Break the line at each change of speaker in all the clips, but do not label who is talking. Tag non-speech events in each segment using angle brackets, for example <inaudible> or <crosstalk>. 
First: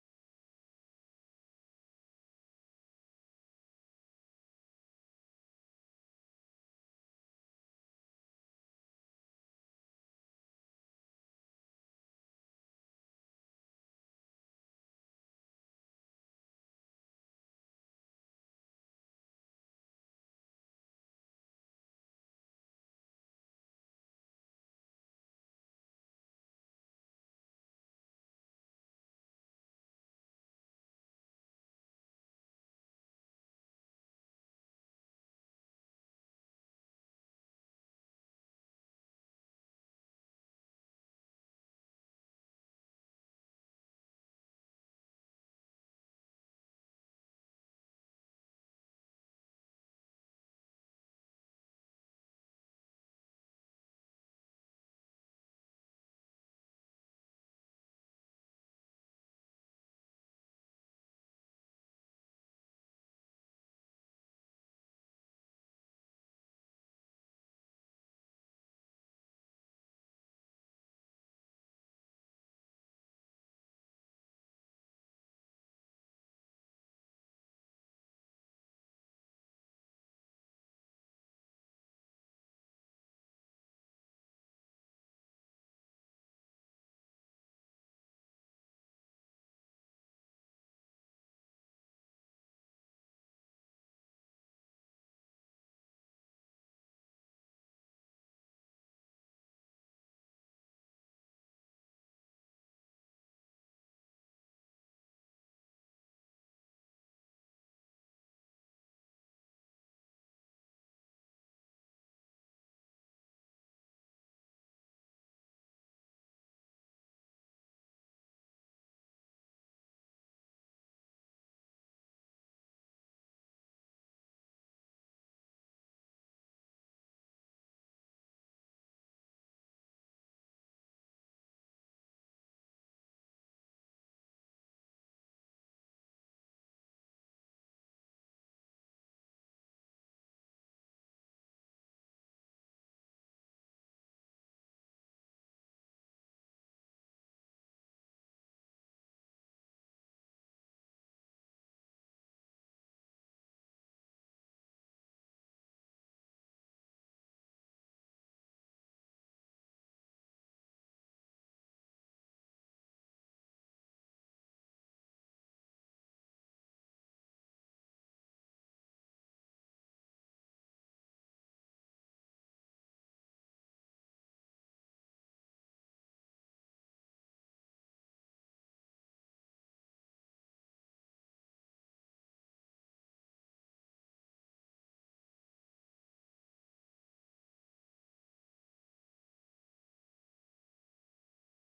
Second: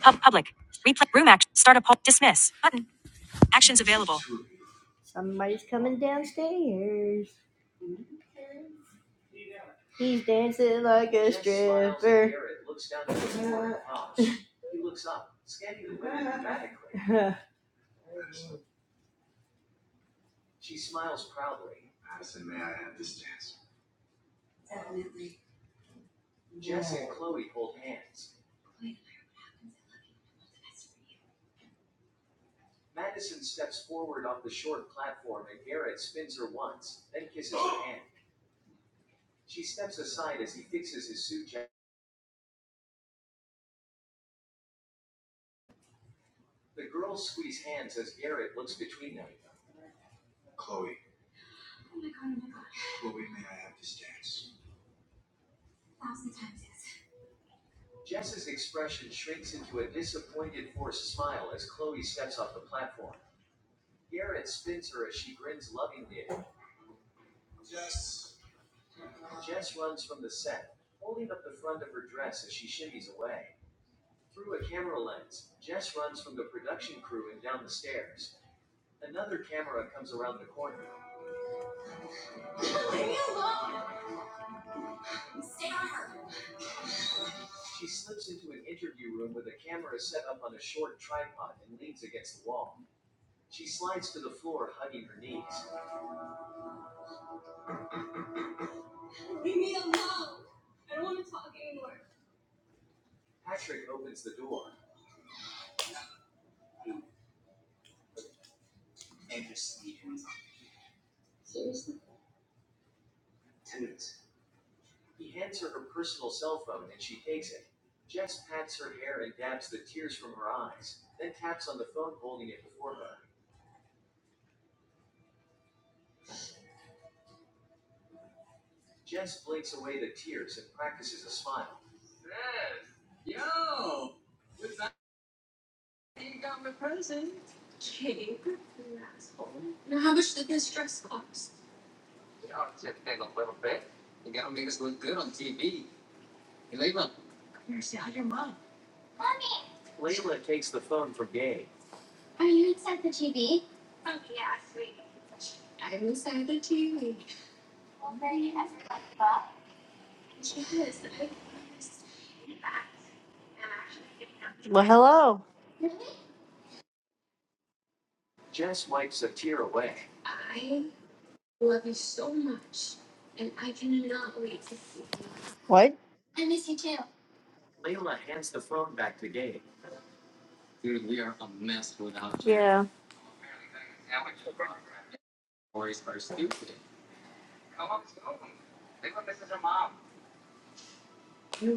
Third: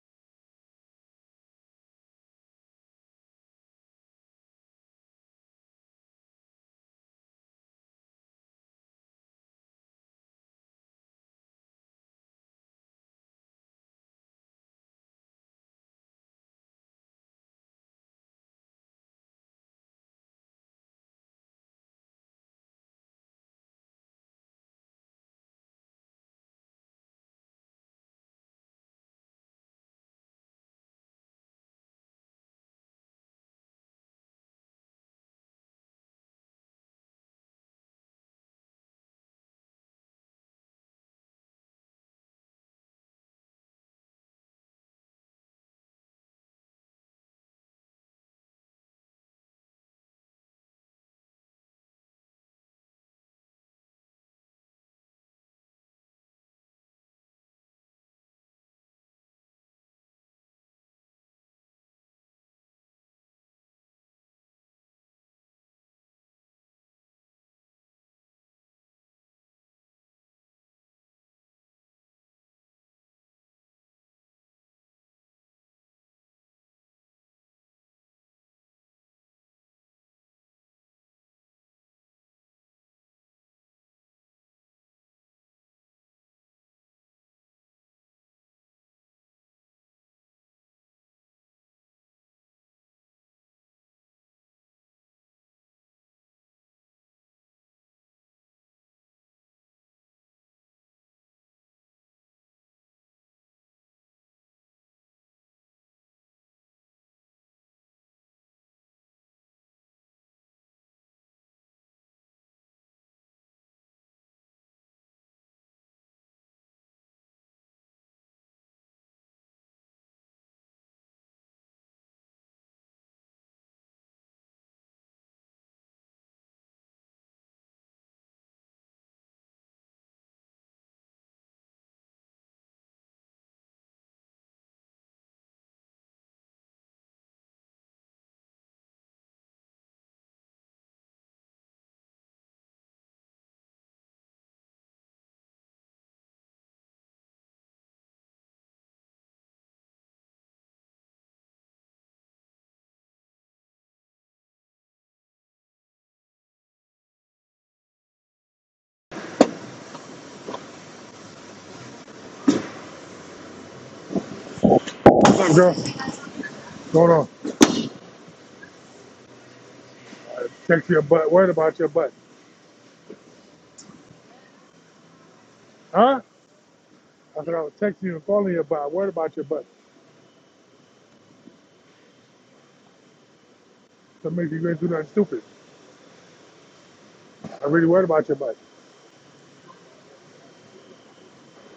Pub public. Replay room action. Start a poll. Dismiss button. Actions available. He's coming downstairs. He's dancing like a Uh, <laughs> Well, hello.
What up, girl? Going on? Text your butt. Worried about your butt.
What?
Huh? I said I was texting you and calling you about. Worried about your butt.
Dude, we are a mess without you. Yeah.
So make sure you ain't do nothing stupid. I really worried about your butt.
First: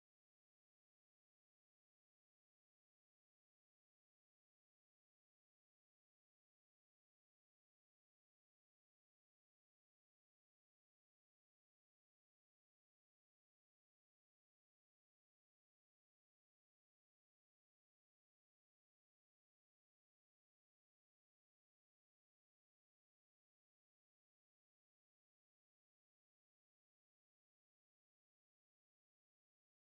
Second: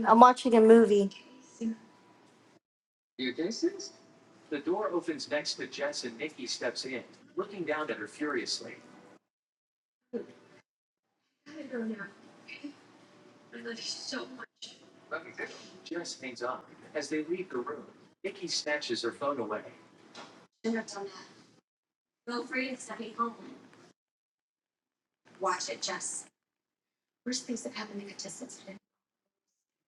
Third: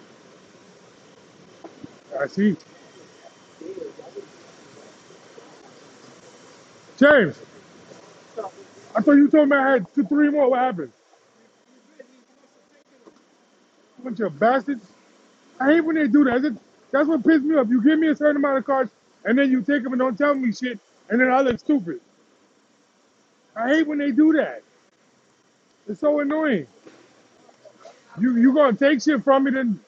I'm watching a movie.
I see. James, I thought you told me I had two, three more. What happened? Bunch of bastards. I hate when they do that. That's that's what pisses me off. You give me a certain amount of cards and then you take them and don't tell me shit and then I look stupid. I hate when they do that. It's so annoying. You you gonna take shit from me? Then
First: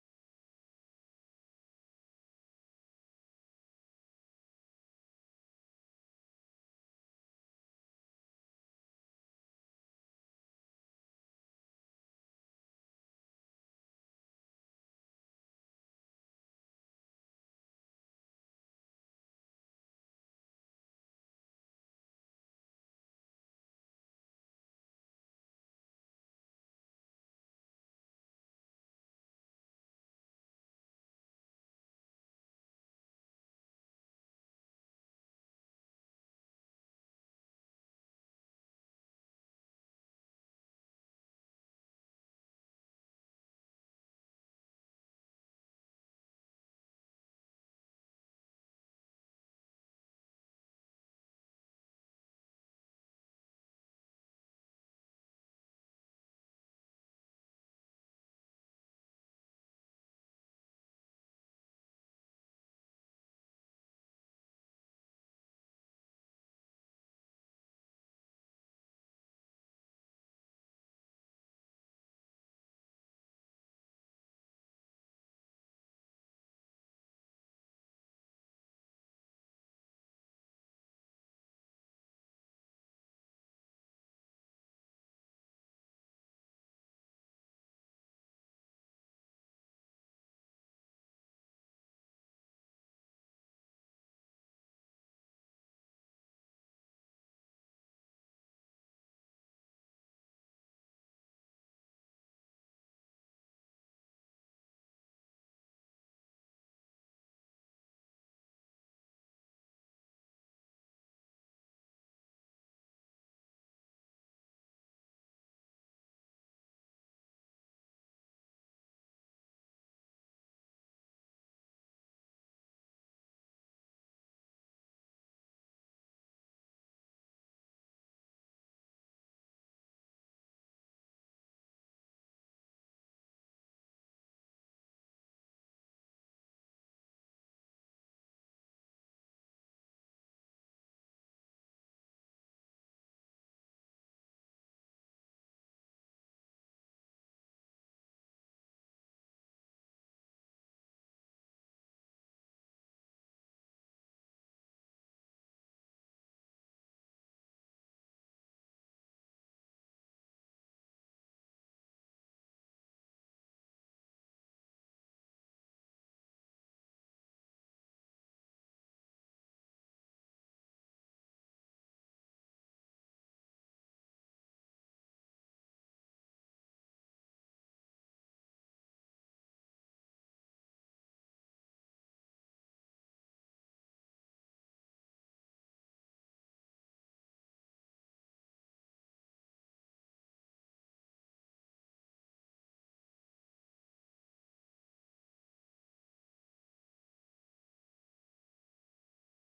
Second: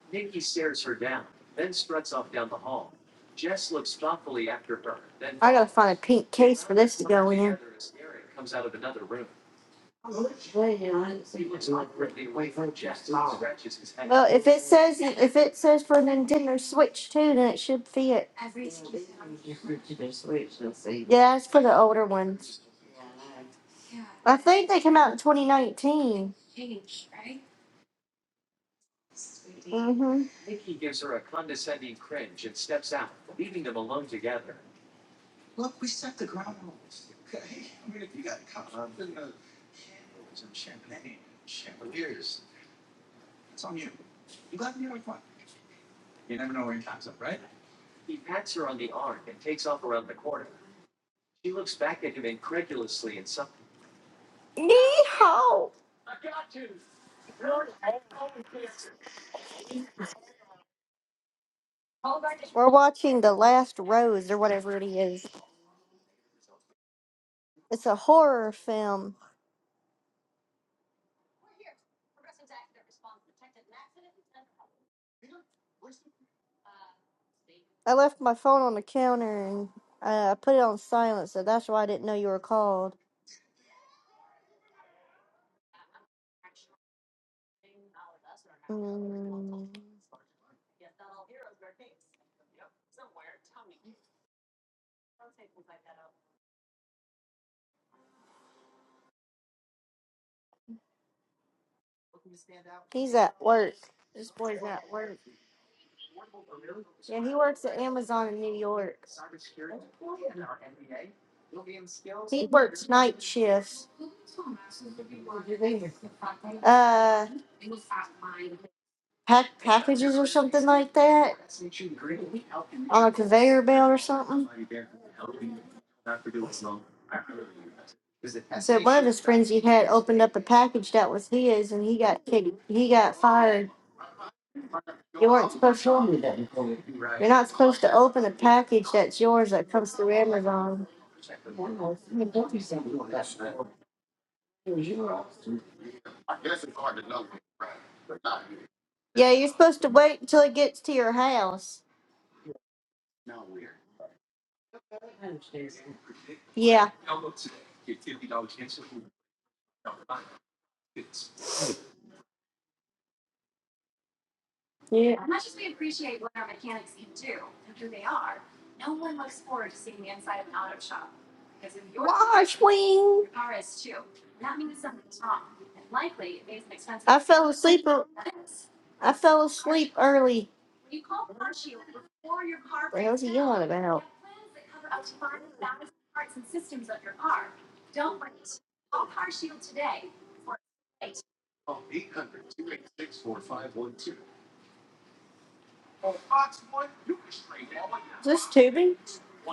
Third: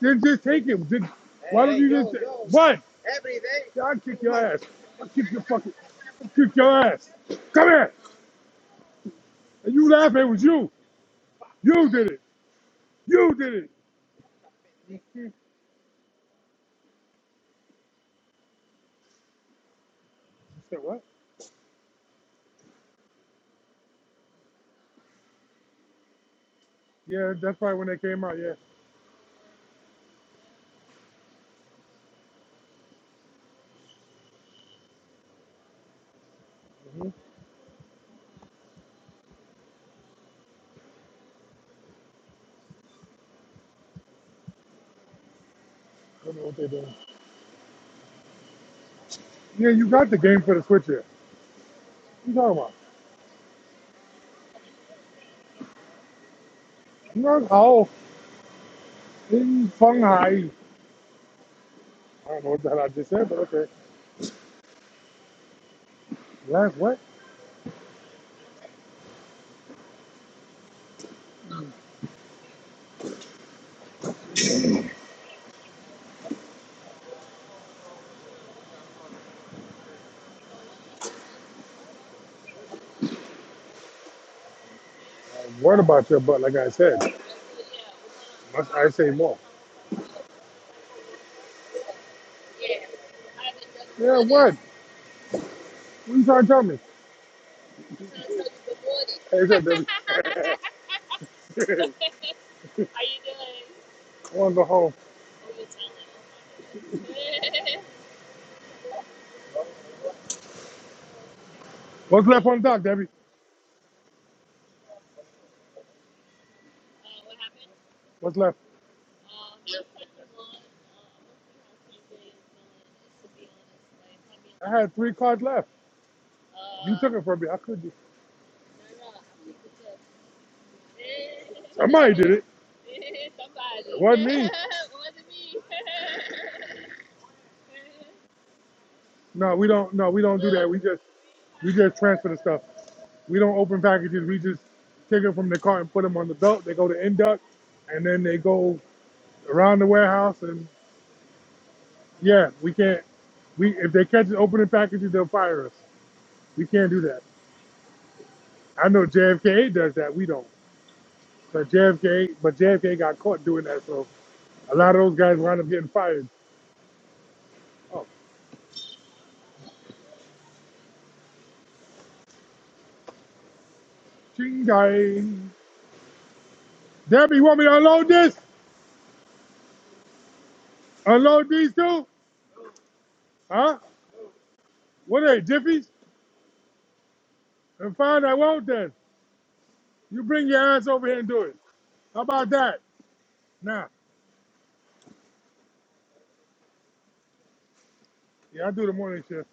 then just take it. Then- why don't Hey, hey, you just yo, ta- yo, what? every
Jess
day.
looks
I'll kick your
thoughtfully
ass.
after her.
I'll kick
Then
your
I gotta
fucking.
find a
I'll
pink
kick
case
your
for this to
ass.
go in.
Come here.
Comes out of another room.
And you laughing? It was you.
Well,
You did it. You did it.
if it says
You
if it says for Nintendo Switch too, then it should fit.
said what?
Yeah, it's for the older ones. I think they came out in 2019.
Yeah, that's probably when they came out. Yeah.
Mm-hmm.
I don't know what they doing. Yeah, you got the game for the Switch here. What you talking about?
Yeehaw!
You know how in Shanghai. I don't know what the
We're
hell I just
watching
said,
The
but okay.
Last Rose or whatever it is.
Laugh what?
It's a horror film. I left my phone on the counter and uh, I put it on silent, so that's why I didn't know you were called.
What about your butt? Like I said, must I say more?
Mm.
Yeah, what? What are you trying to tell me? Hey, what's up, Debbie? <laughs> I
He's at work. This
want to
boy's
go
at
home.
work. And he works at Amazon in New York.
<laughs> What's left
He
on the dock,
works
Debbie?
night shifts, uh,
What's left?
pack packages or something like that on a conveyor belt or something.
I had three cards left. You took it from me. How could you?
So one of his friends he had opened up a package that was his, and he
Somebody
got
did it.
kicked. He got fired.
It wasn't me. <laughs>
You weren't supposed. You're not supposed to open a package that's yours
No, we
that comes
don't. No,
through
we don't do that. We
Amazon.
just we just transfer the stuff. We don't open packages. We just take it from the cart and put them on the belt. They go to induct, and then they go.
Yeah, you're
around
supposed
the
to wait until
warehouse,
it
and
gets to your house.
yeah, we can't. We if they catch us opening packages, they'll fire us. We can't
Yeah.
do that. I know JFK does that. We don't. But JFK, but JFK got caught doing that, so a lot of those
Yeah.
guys wound up getting fired. Oh,
Wash wing. That means something's
chingai.
wrong. And likely it means an expensive. I
Debbie,
fell
want me to
asleep. ear-
unload this?
I fell asleep early. You call
Unload
car
these
shield
two?
before your car. What the hell's he yelling
Huh?
about?
What are they, jiffies? And fine, I won't then. You bring your ass over here and do it. How about that? Nah.
Is this
Yeah, I do the
tubing?
morning shift.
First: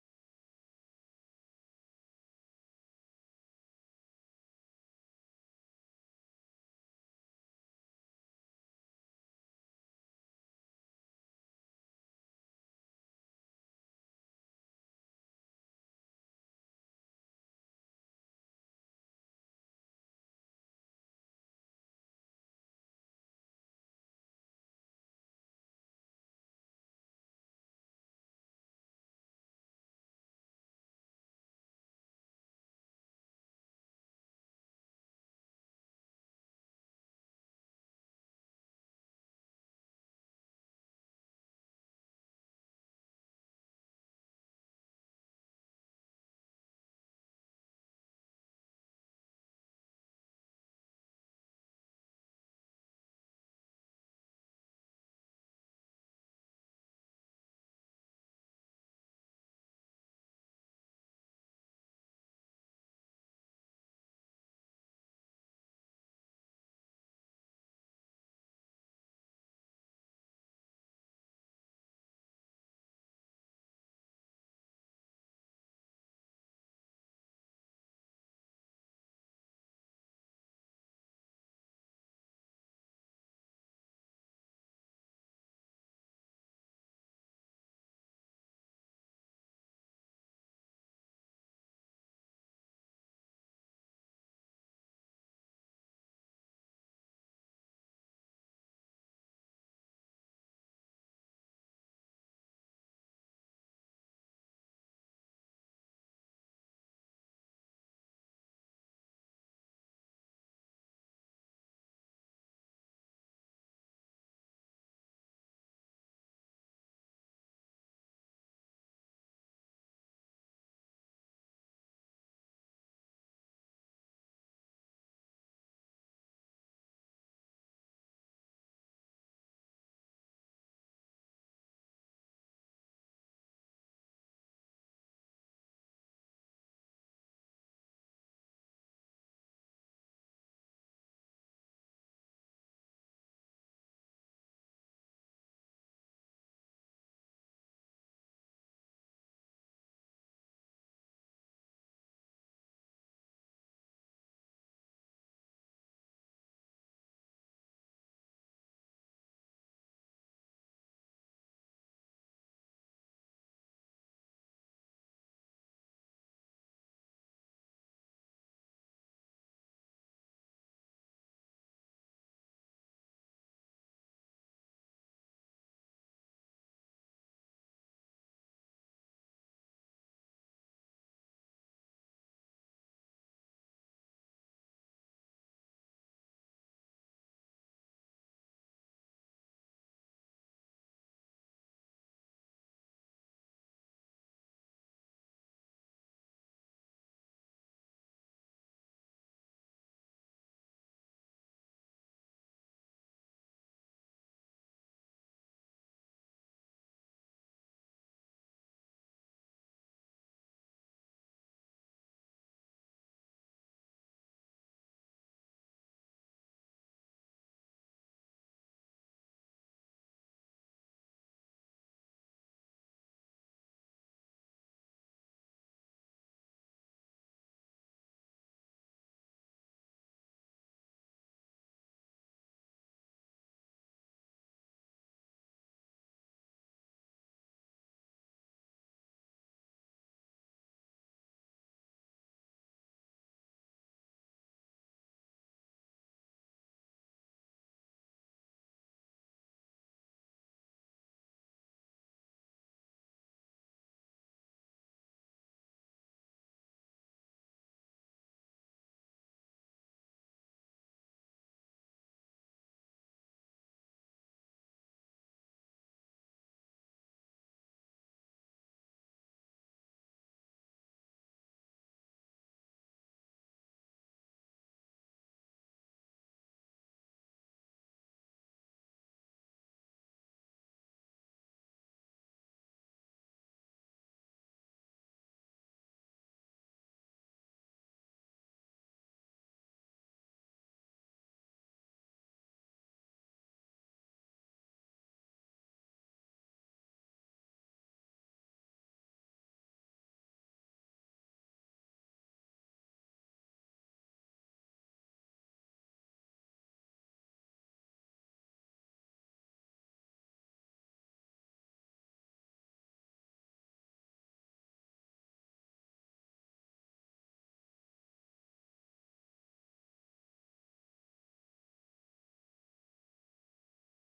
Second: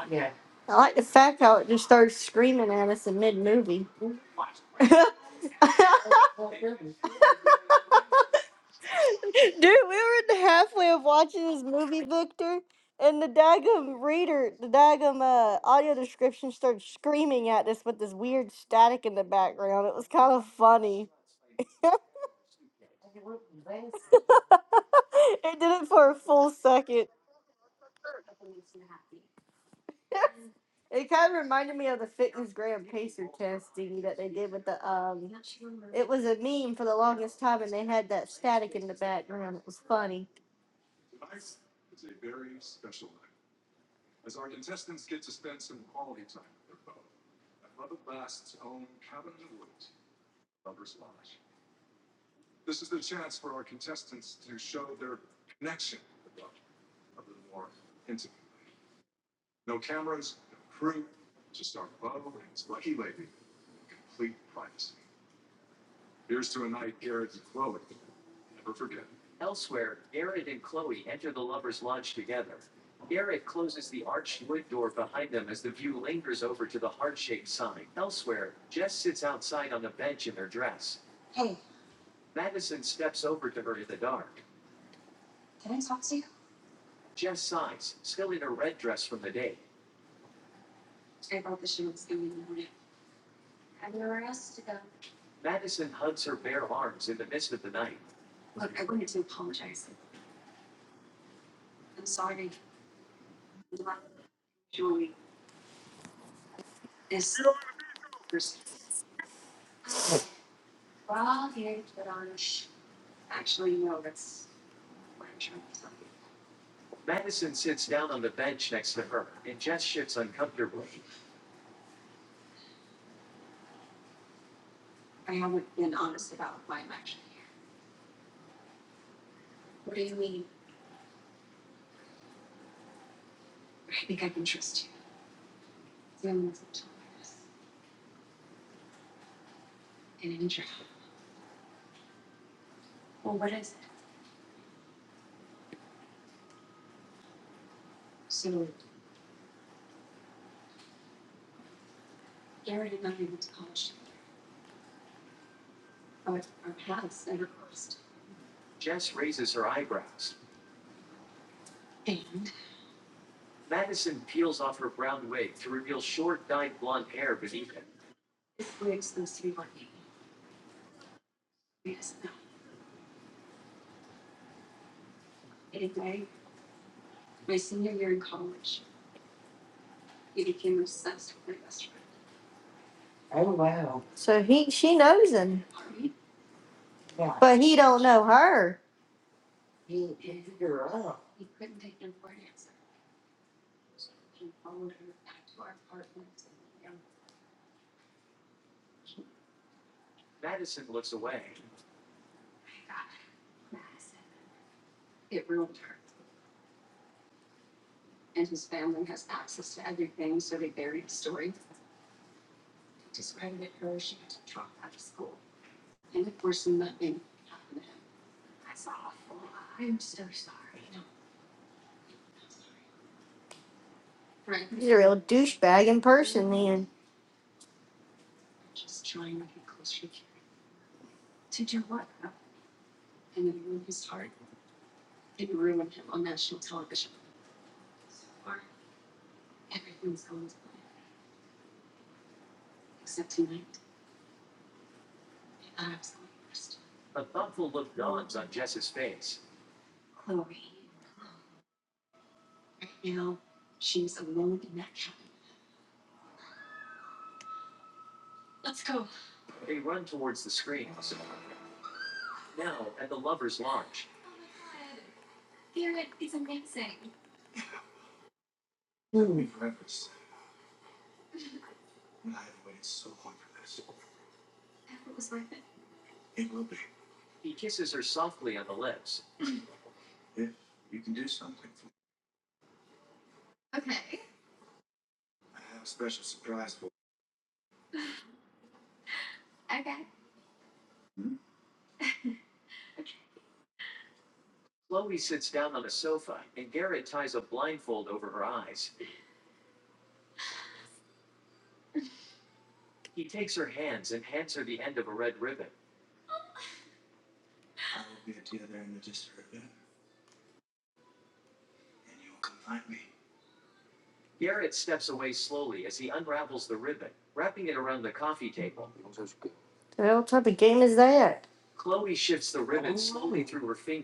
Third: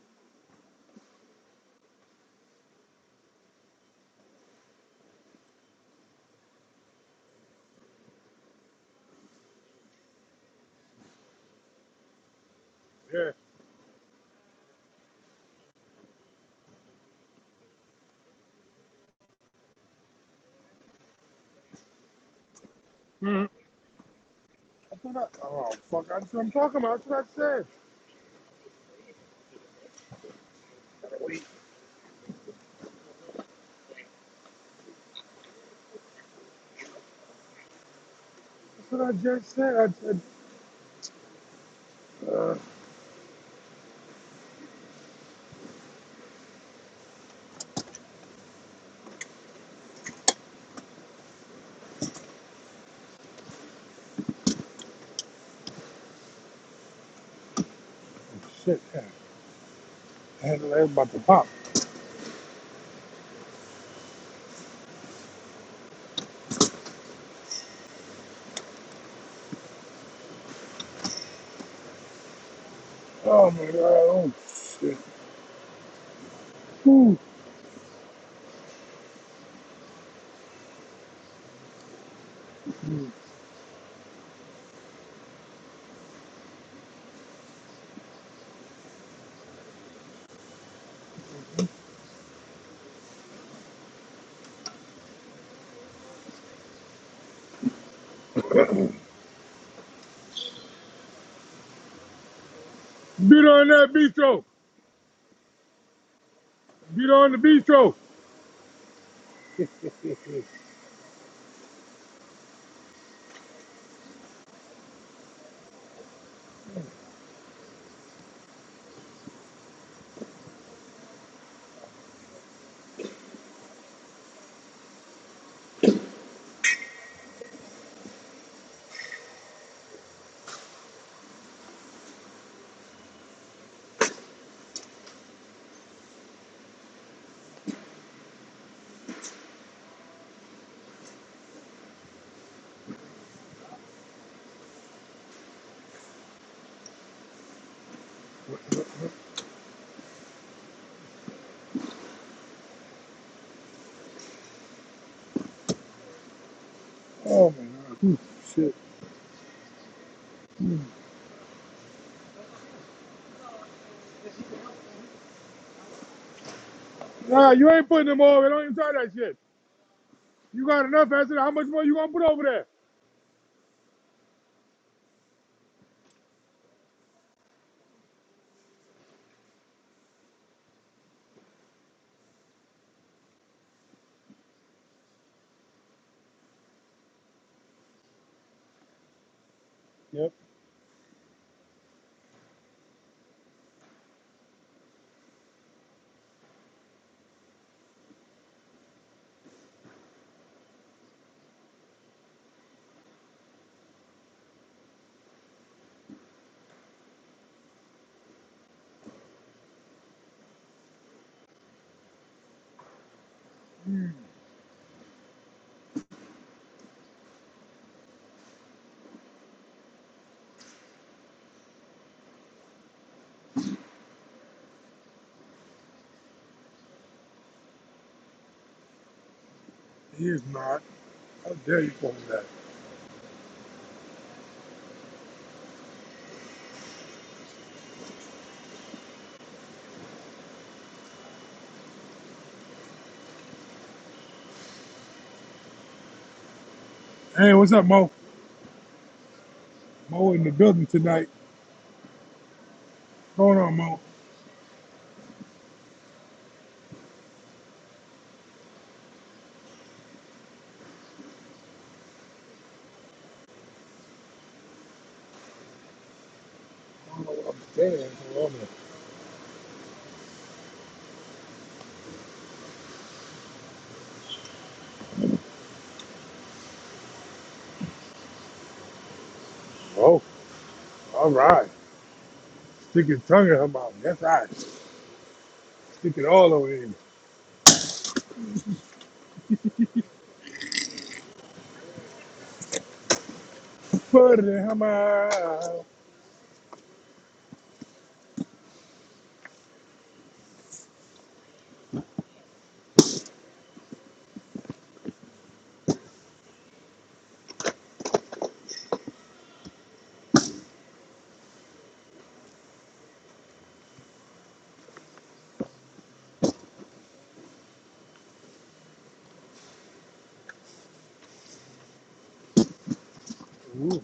I like the fact how it just started screaming at us in mid movie. <laughs> <laughs> Dude, we were in the halfway of watching this movie, Victor, and the daggum reader, the daggum uh, audio description started screaming at us with this weird static in the background. It was kind of funny. <laughs>
Yeah. That's what I,
it
oh,
did it
fuck.
for a
That's what
full
I'm talking about. That's
second.
what I said.
It kind of reminded me of the fitness gram pacer testing that they did with the um. It was a meme for the longest time, and they had that static in
That's
the
what I just
background. It
said.
was
I said,
funny.
uh, shit. man. I had to laugh about to pop. Oh, my God. Oh, shit. Ooh. Beat on that bistro. Beat on the bistro. Oh, my God. Shit. Nah, you ain't putting them over. Don't even try that shit. You got enough acid. How much more you gonna put over there?
So he, she knows him, but he don't know her.
Yep. Mm,
a real douchebag in person, then.
he is not. How dare you call me that? Hey, what's up, Mo? Mo in the building tonight. What's going on, Mo? I don't know what I'm saying. What's going on, Mo? All right. Stick your tongue in her mouth. That's right. Stick it all over in. Put it in her mouth.
What type of game is that?
Ooh.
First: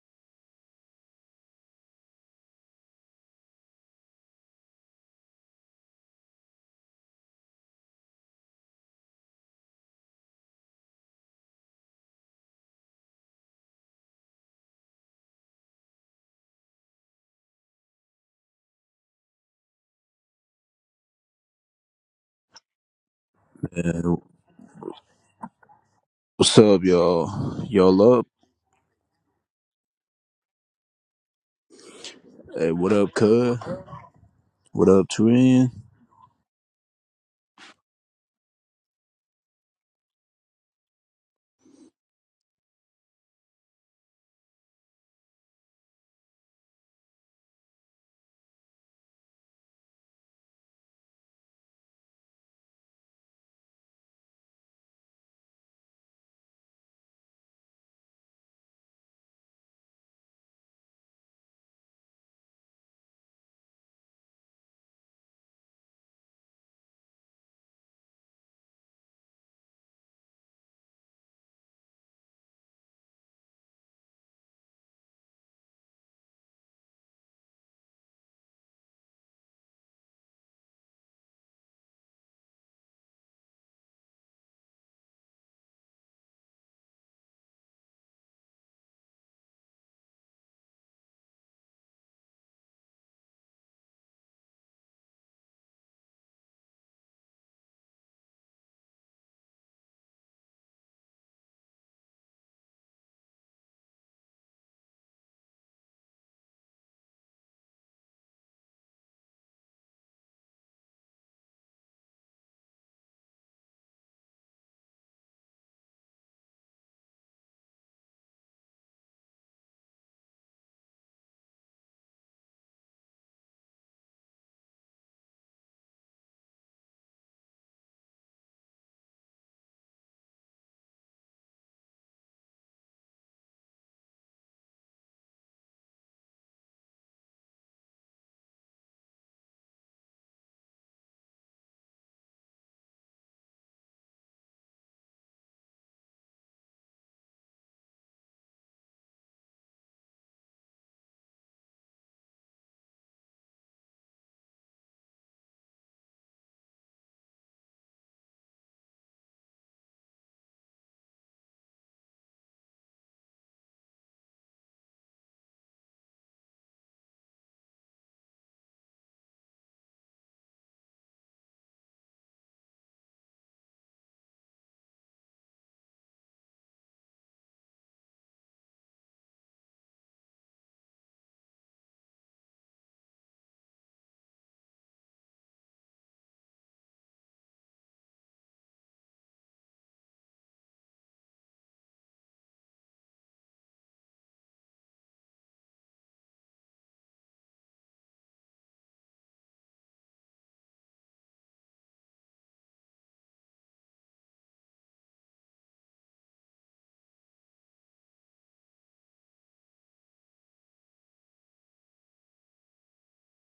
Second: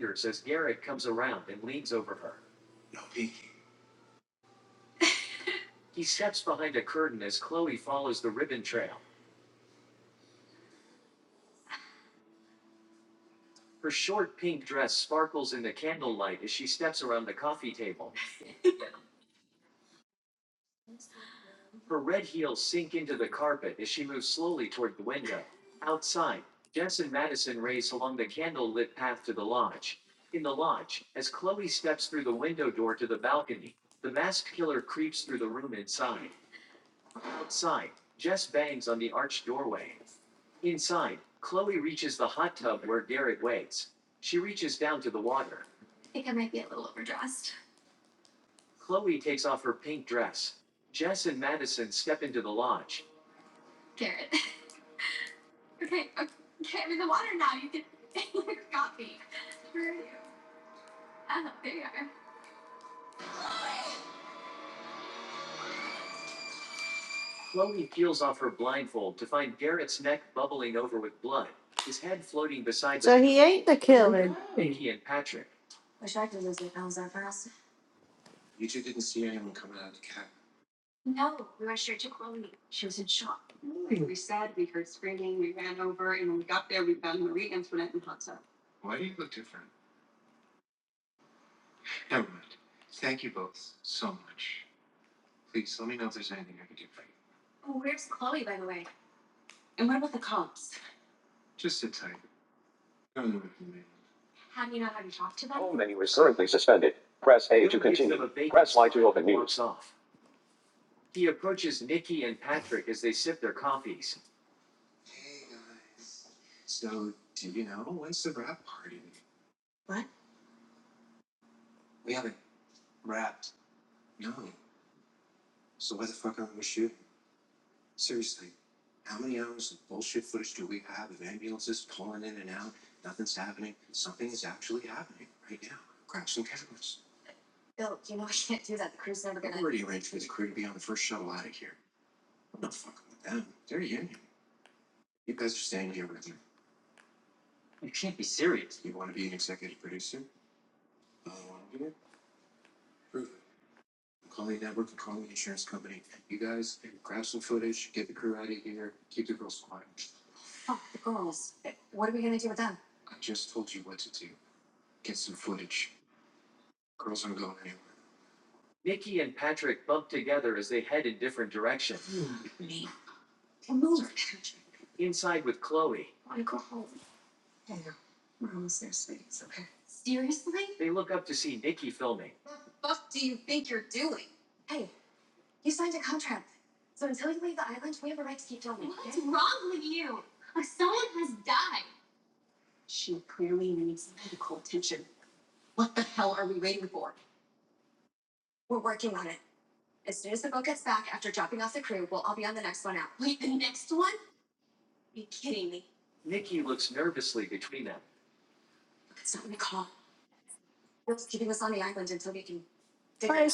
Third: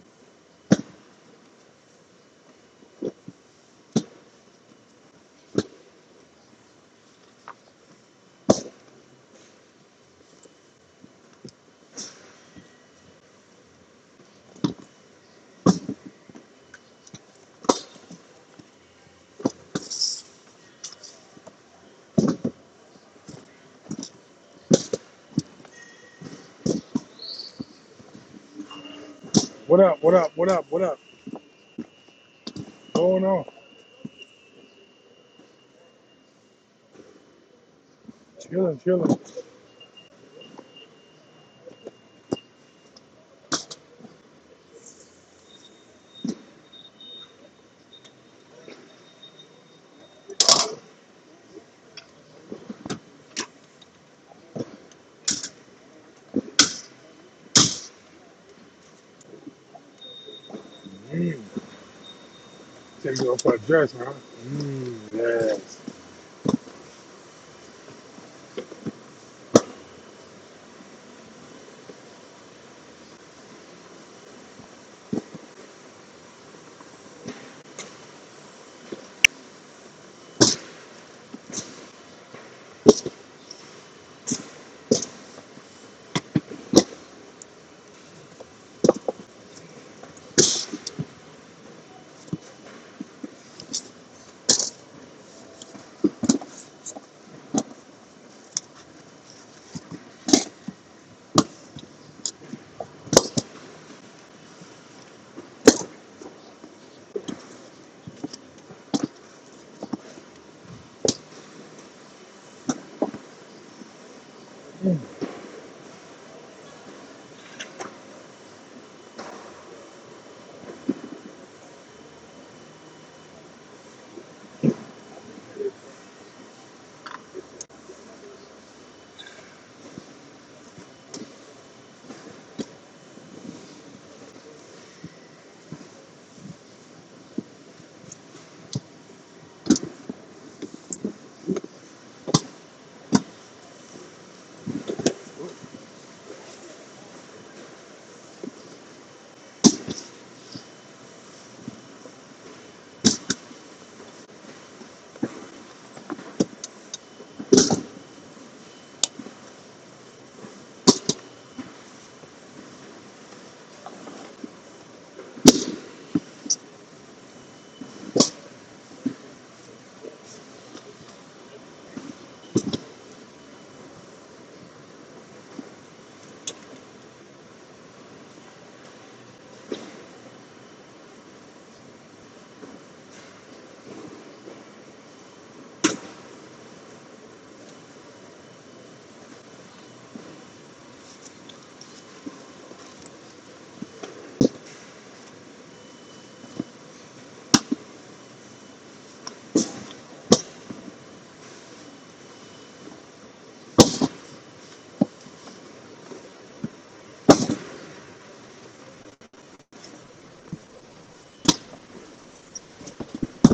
And what's up, y'all? Y'all up?
What up? What up? What up? What up?
Hey, what up,
Going on?
cuz? What up, Turin?
Chilling, chilling. Mmm. Take it off her dress, huh? Mmm. Yes.
ain't the killer.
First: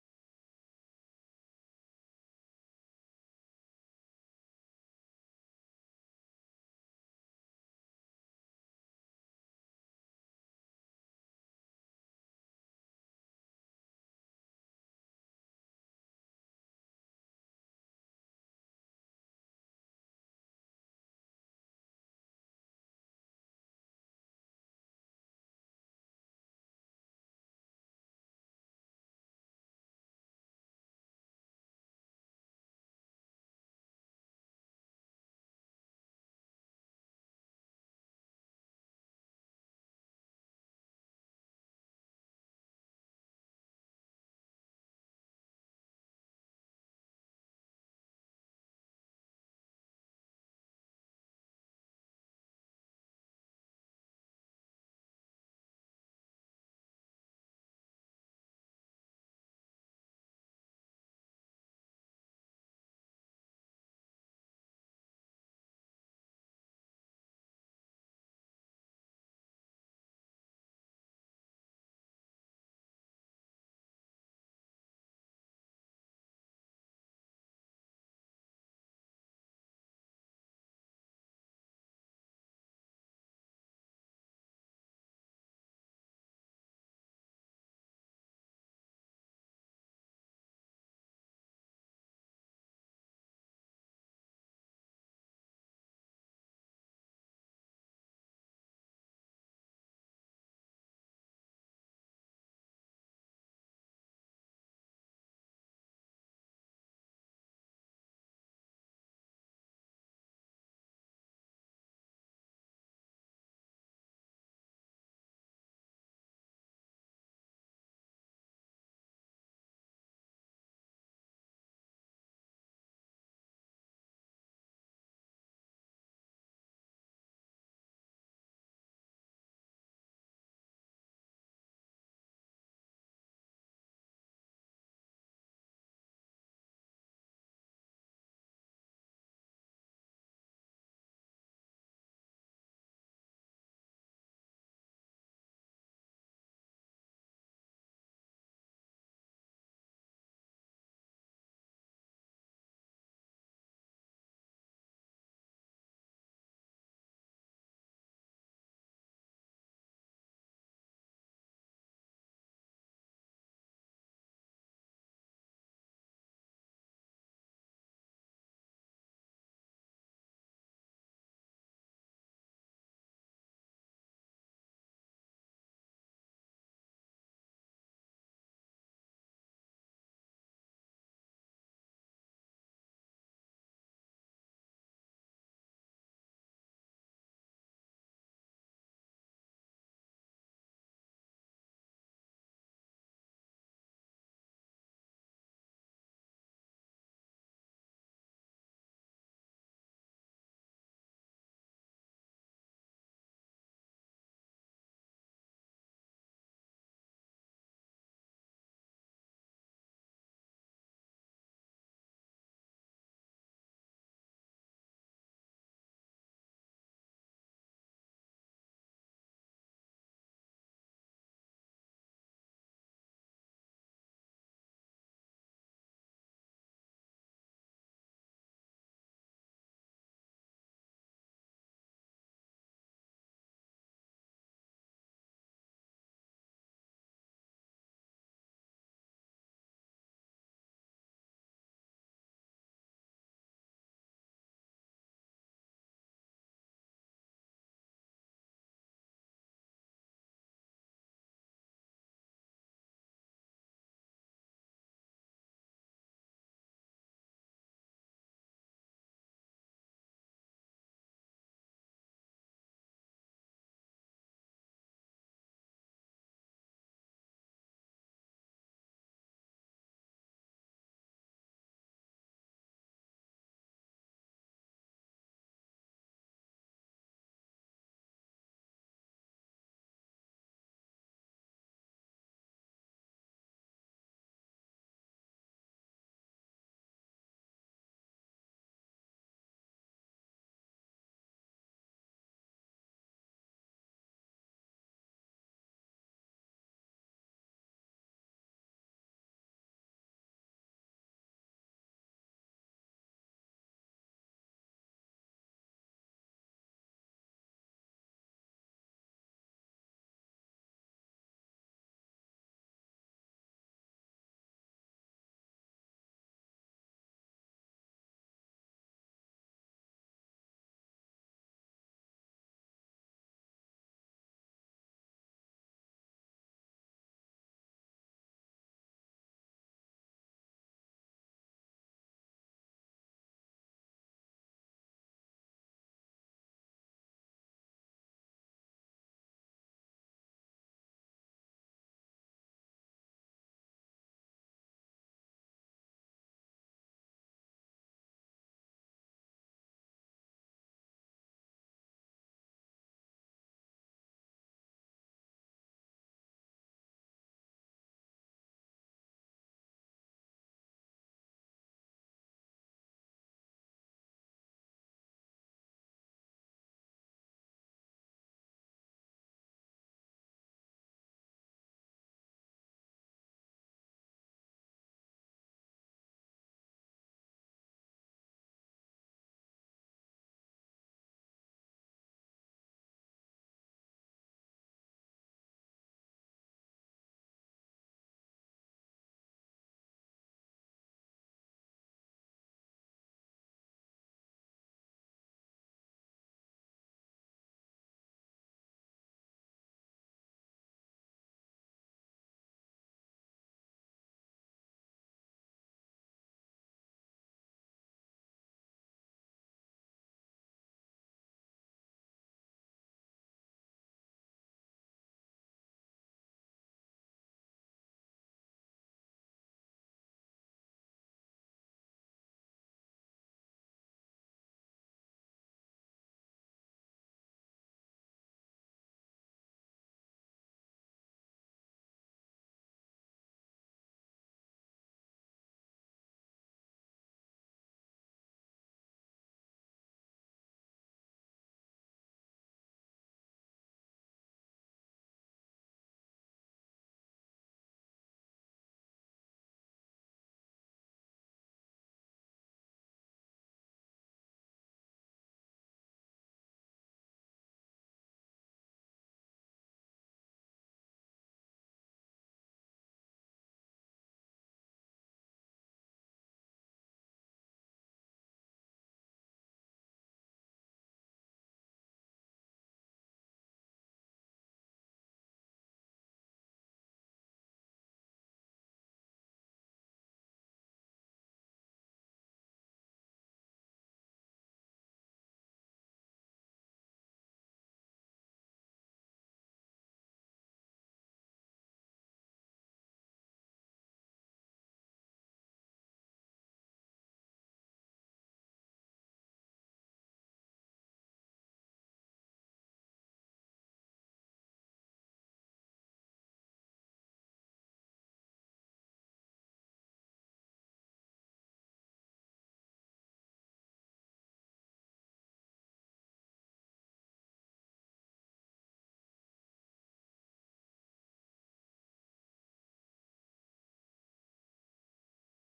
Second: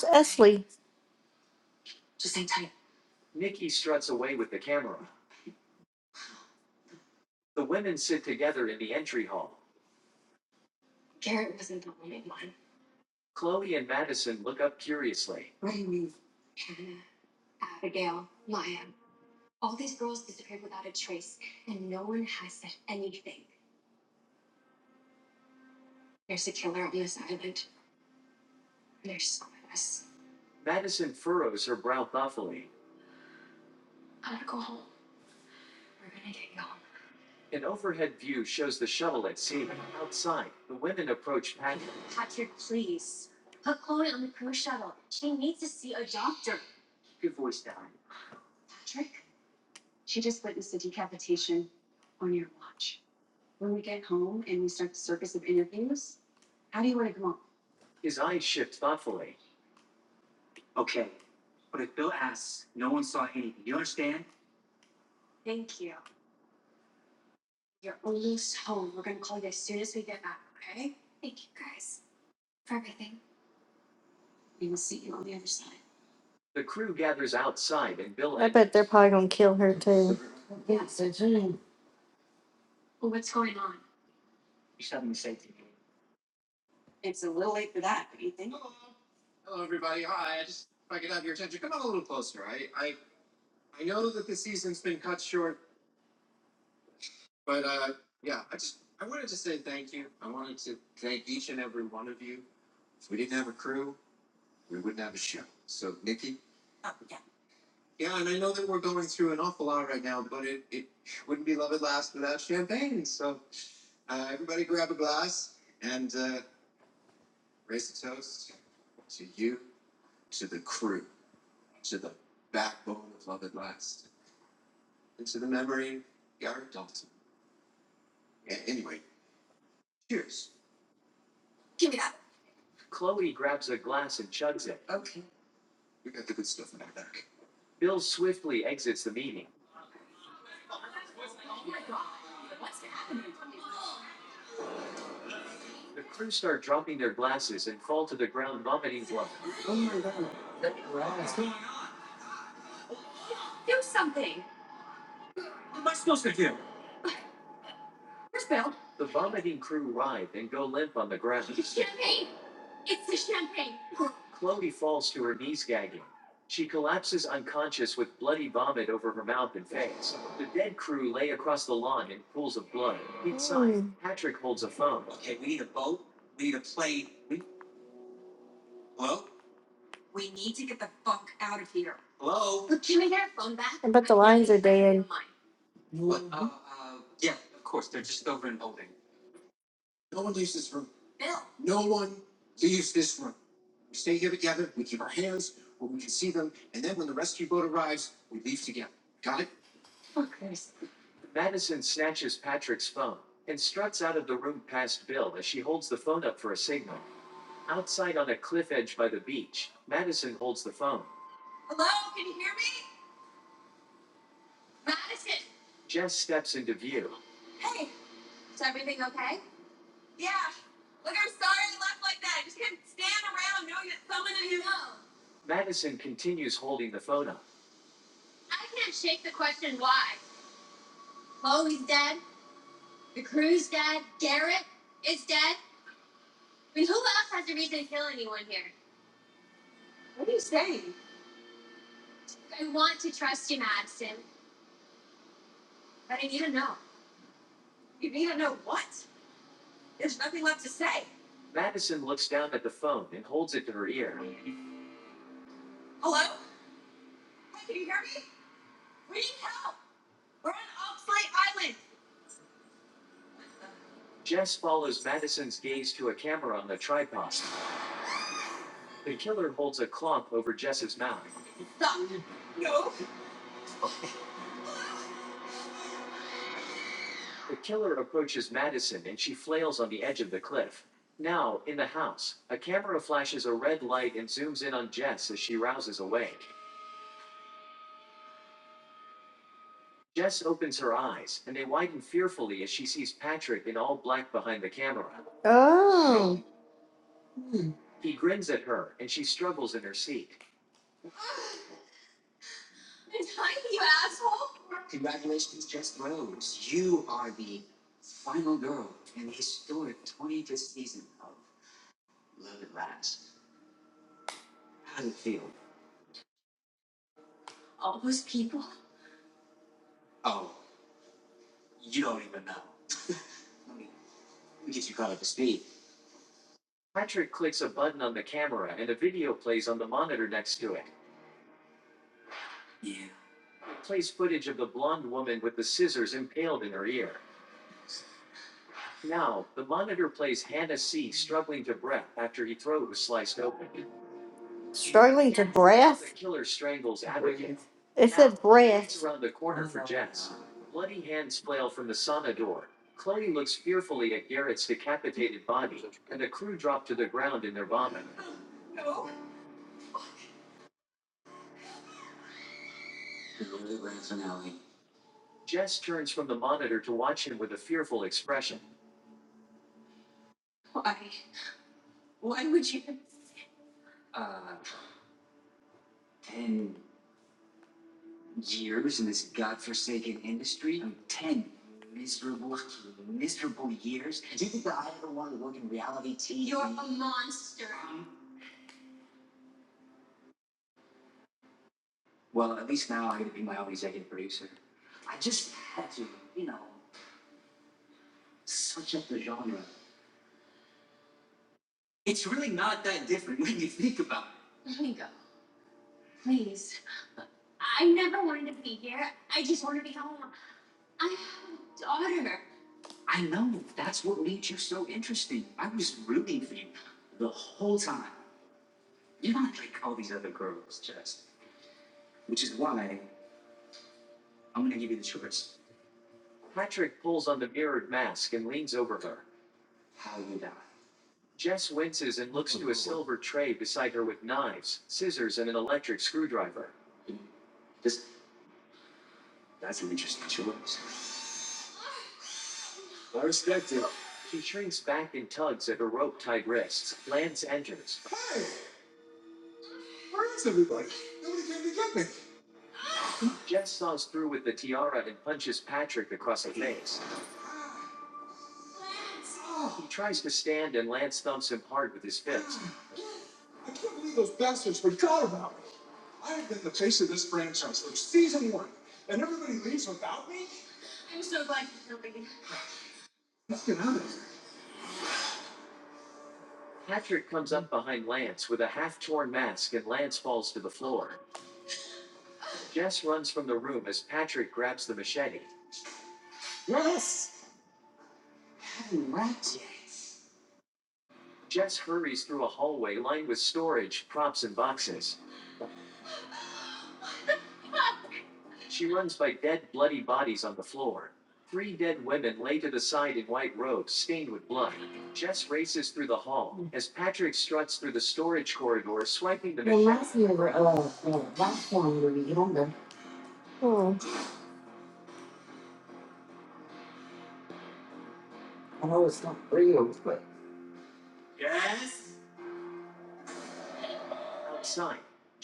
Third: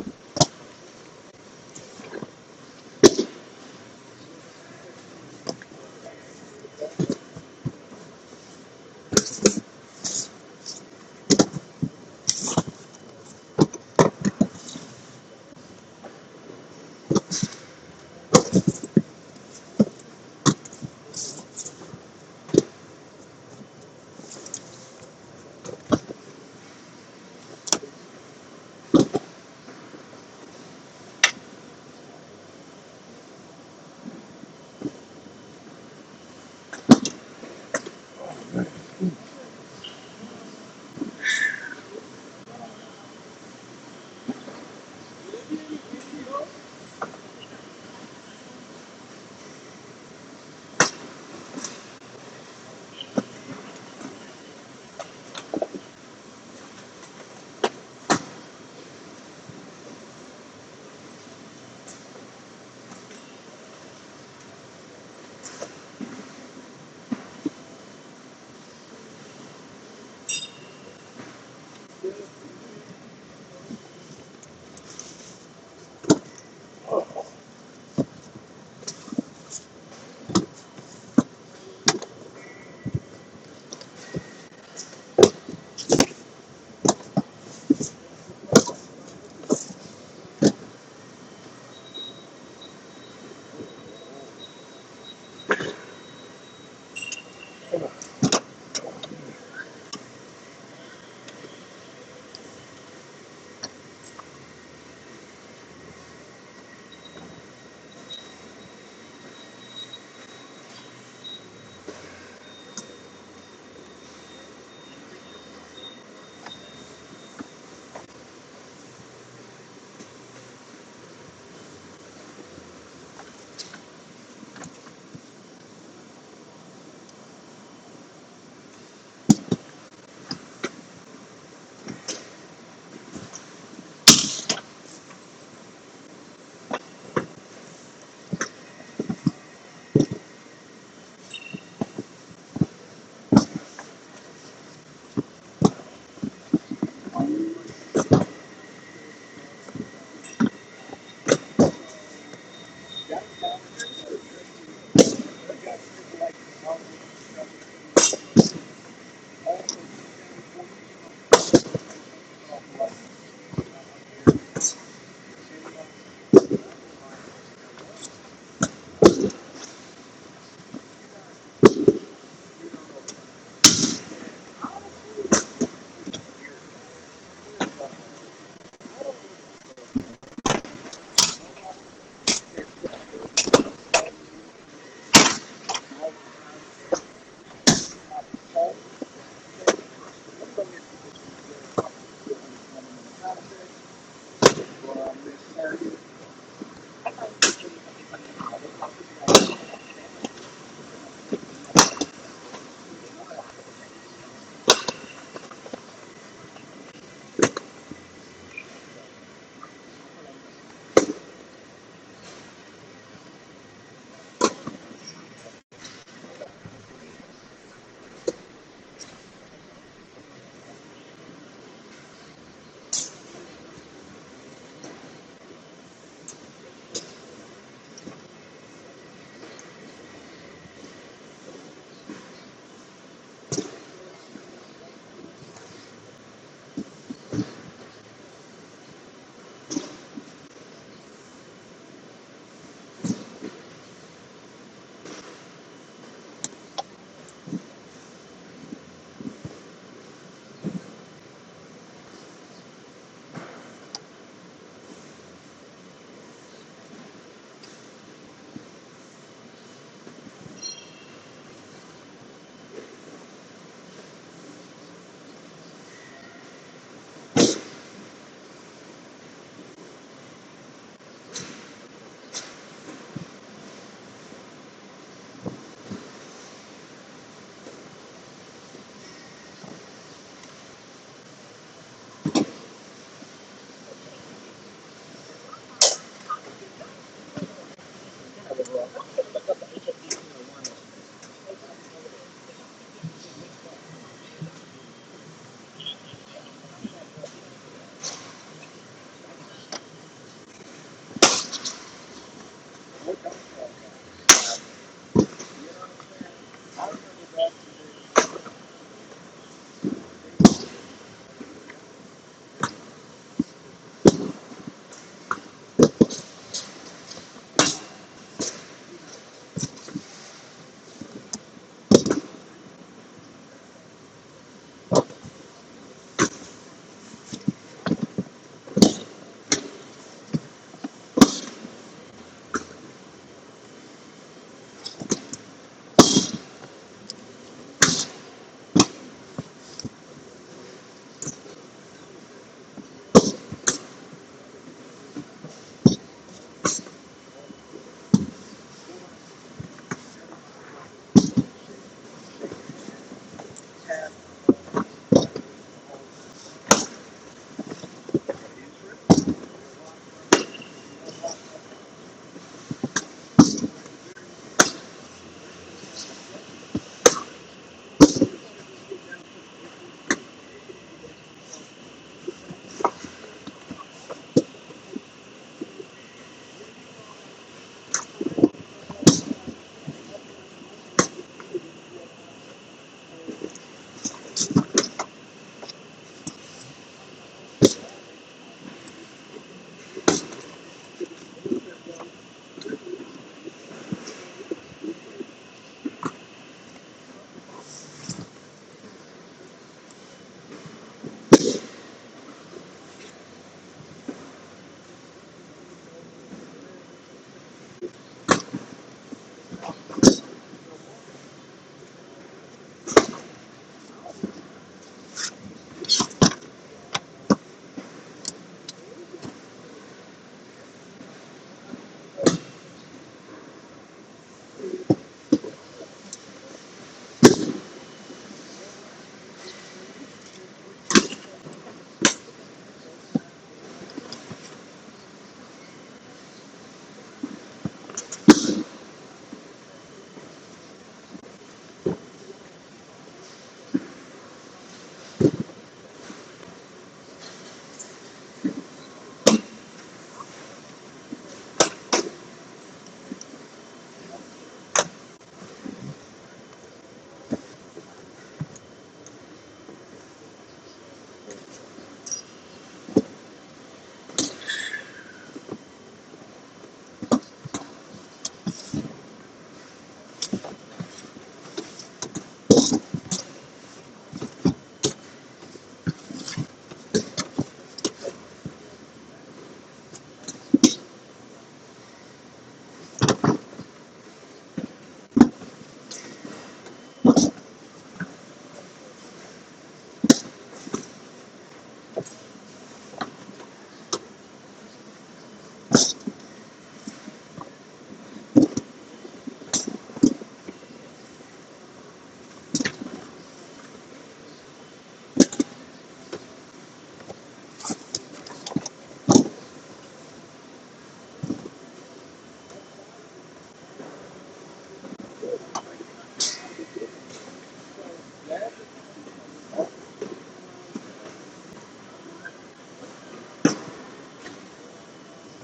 Esley? probably gonna kill her too. Oh. Struggling to breath? breath. Hmm.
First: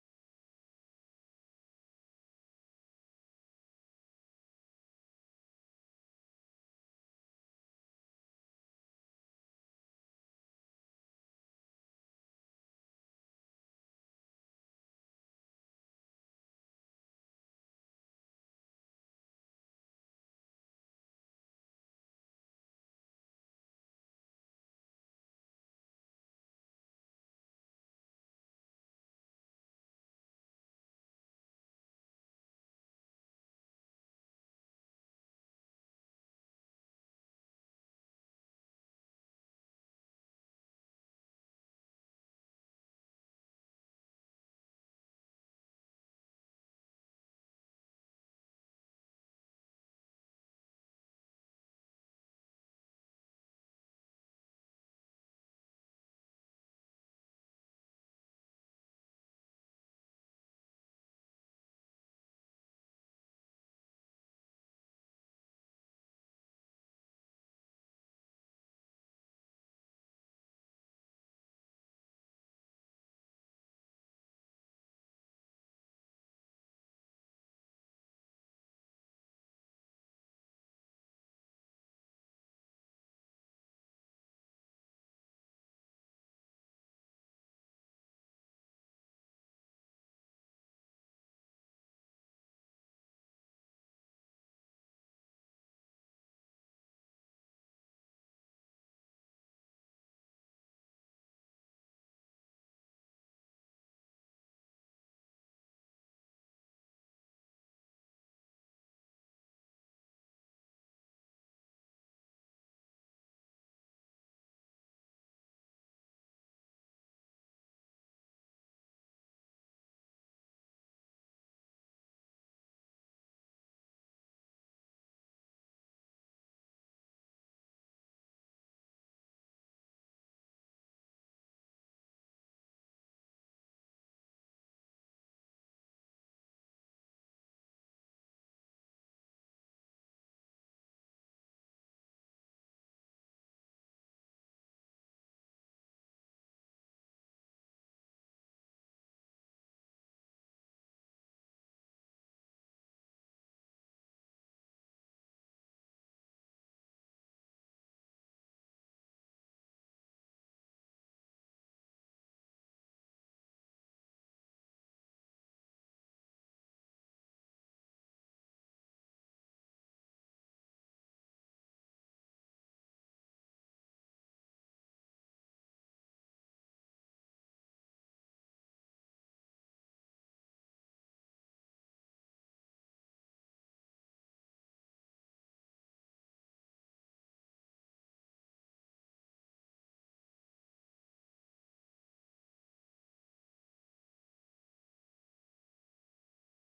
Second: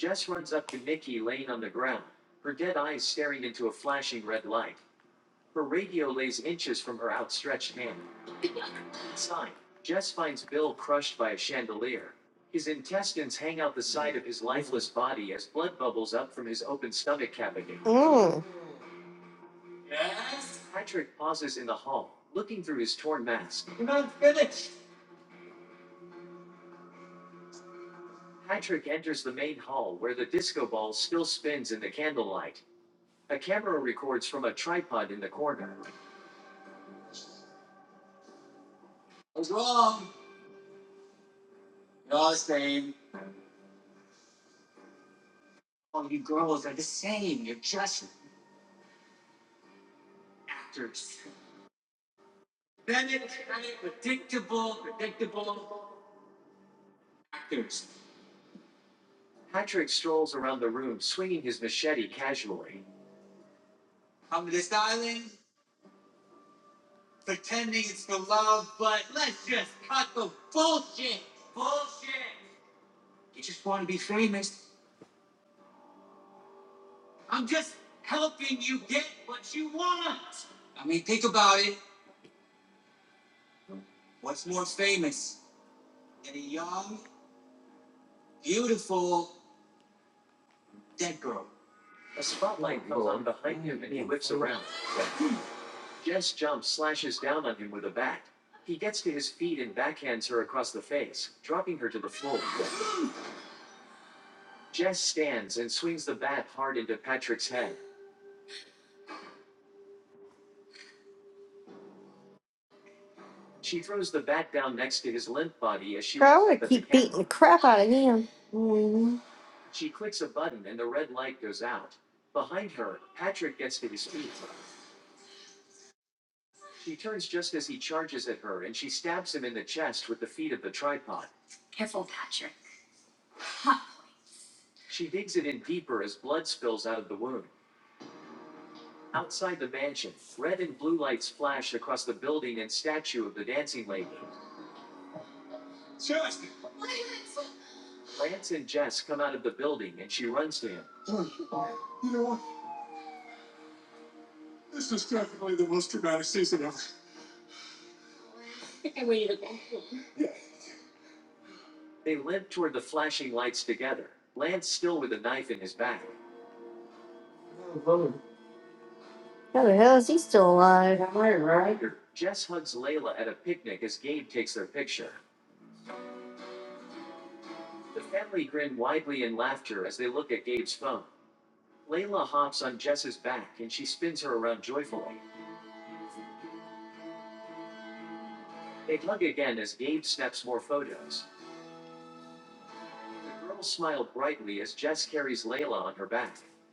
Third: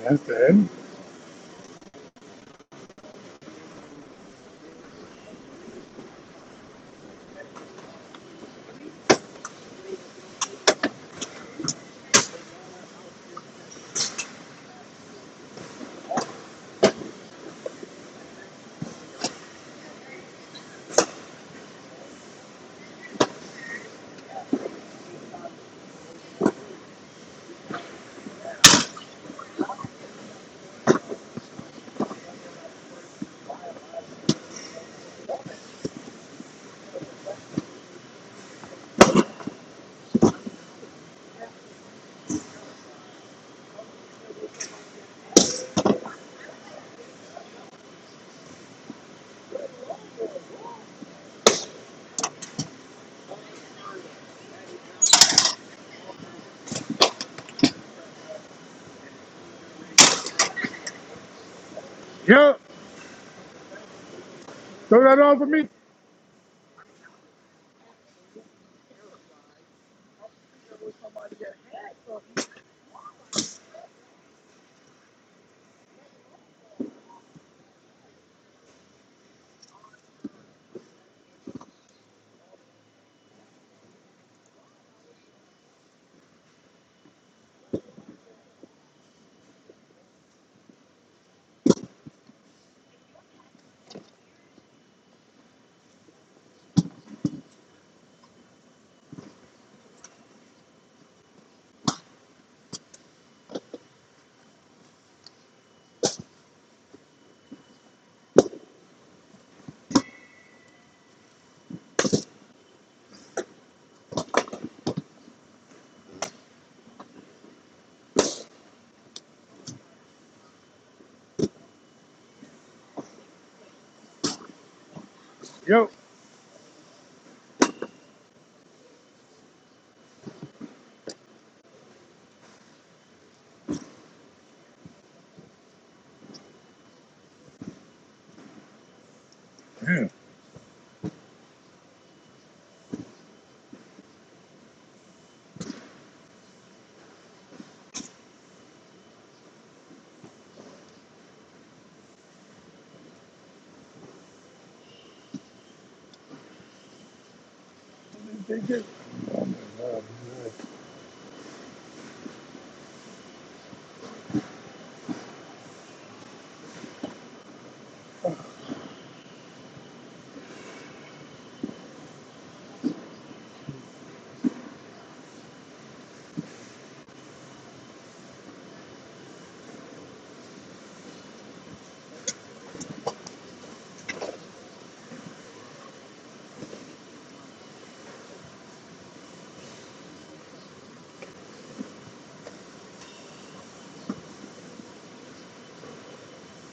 That's the end.
Mm.
Yo, throw that on for me.
Girl, crap out of him. Mm.
Yo. Take it. Uh,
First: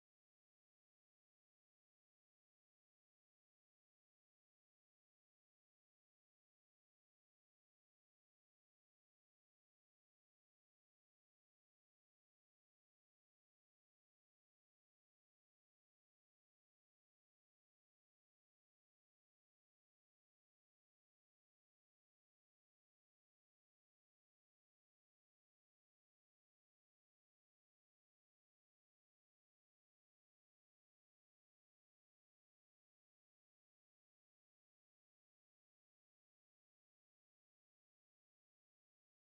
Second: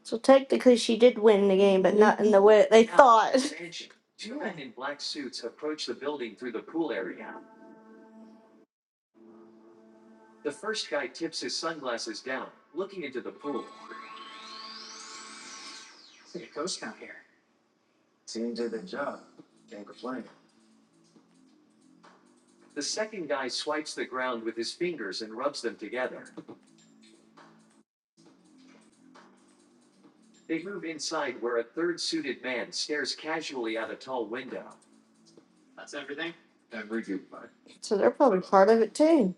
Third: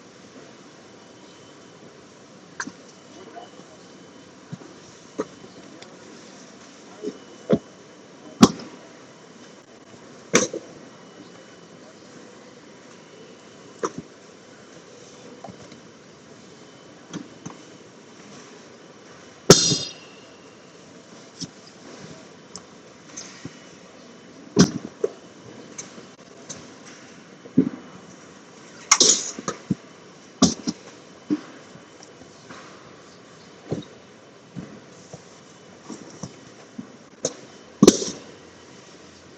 So technically, she did win the game, but not in the way that they thought. <laughs> So they're probably part of it too.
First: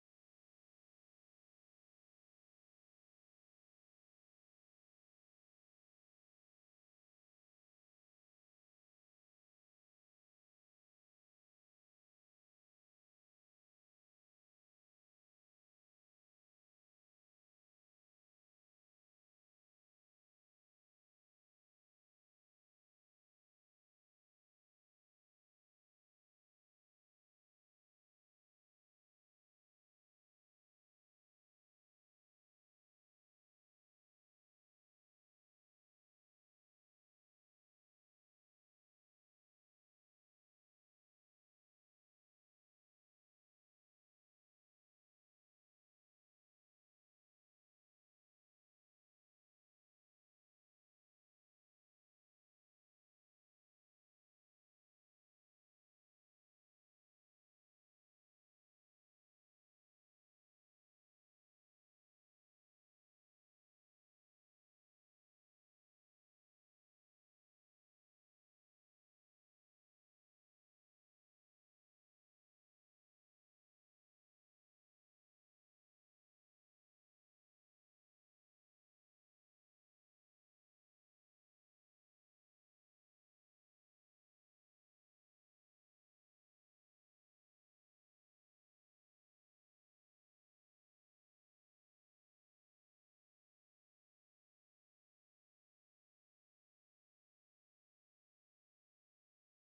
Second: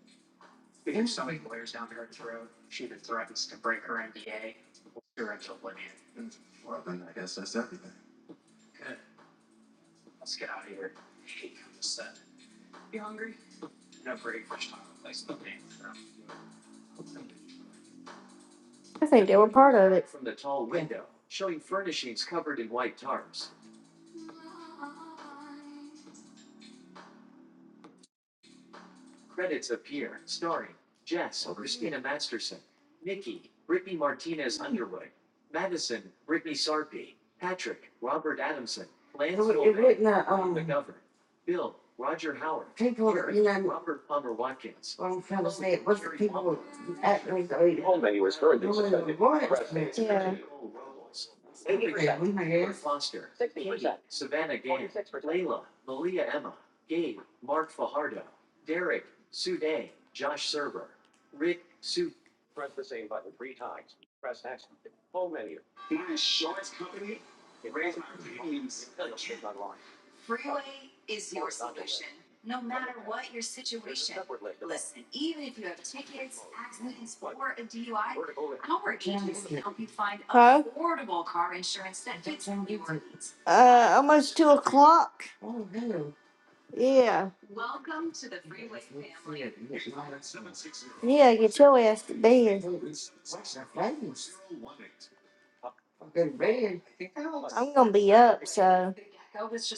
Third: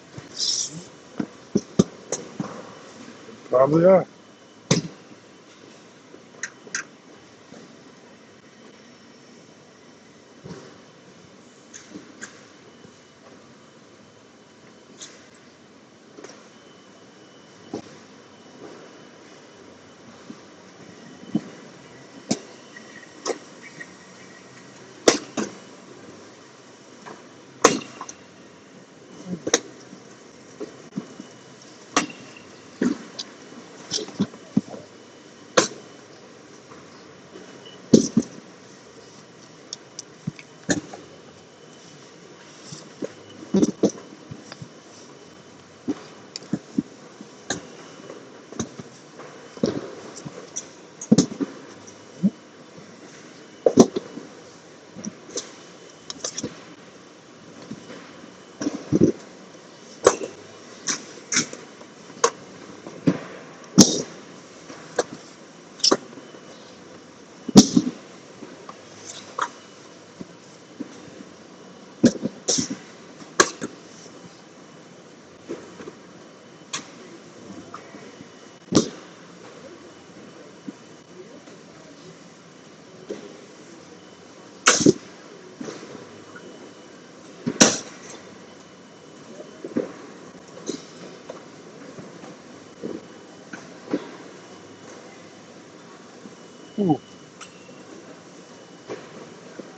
Probably are.
I think they were part of it. Yeah. Our agents can help you find Huh? affordable car insurance that fits your needs. Uh, almost two o'clock. Yeah. Yeah, get your ass to bed.
Ooh.
I'm gonna be up, so. Alright.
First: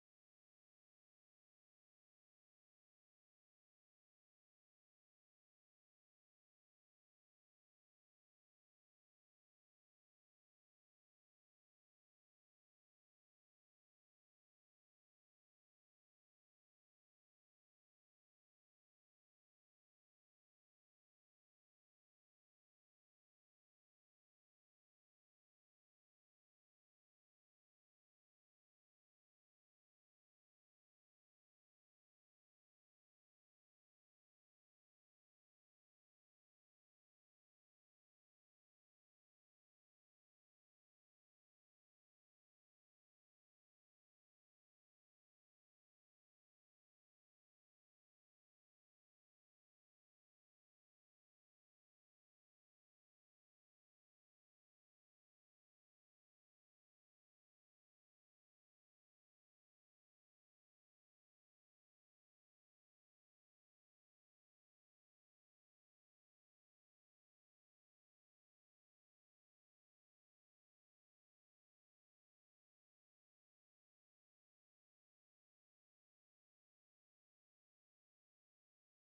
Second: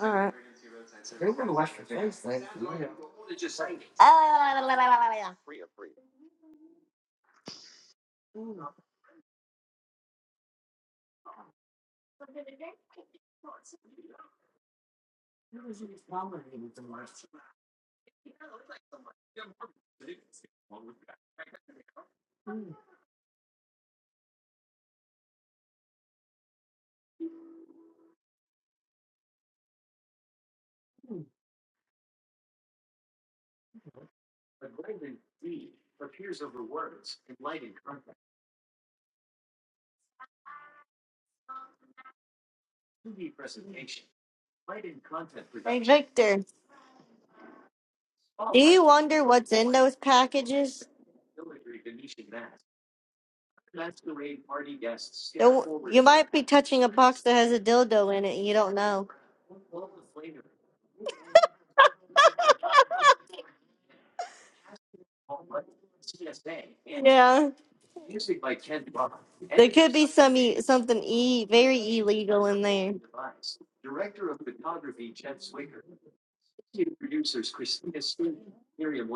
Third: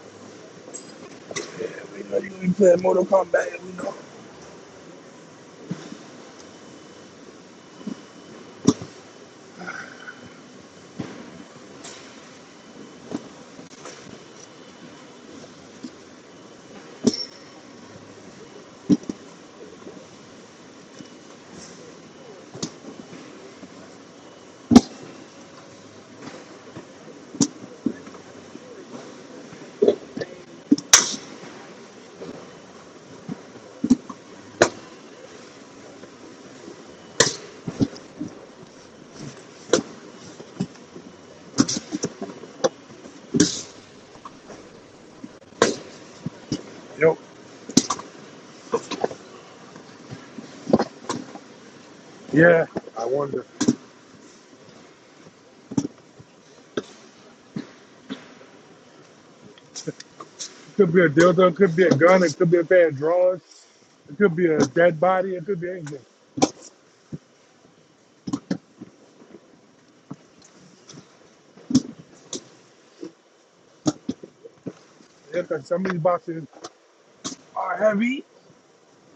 Ah,
Yeah, We know you we play Mortal Kombat. We know.
Hey Victor,
Yo.
do you wonder what's in those packages?
Yeah. I wonder.
Don't, you might be touching a box that has a dildo in it and you don't know.
Could be a dildo, it could be a gun, it could be a pair of
<laughs>
drawers, it could be a dead body, it could be anything.
Yeah. There could be some e- something e- very illegal in there.
Yeah, 'cause some of these boxes are heavy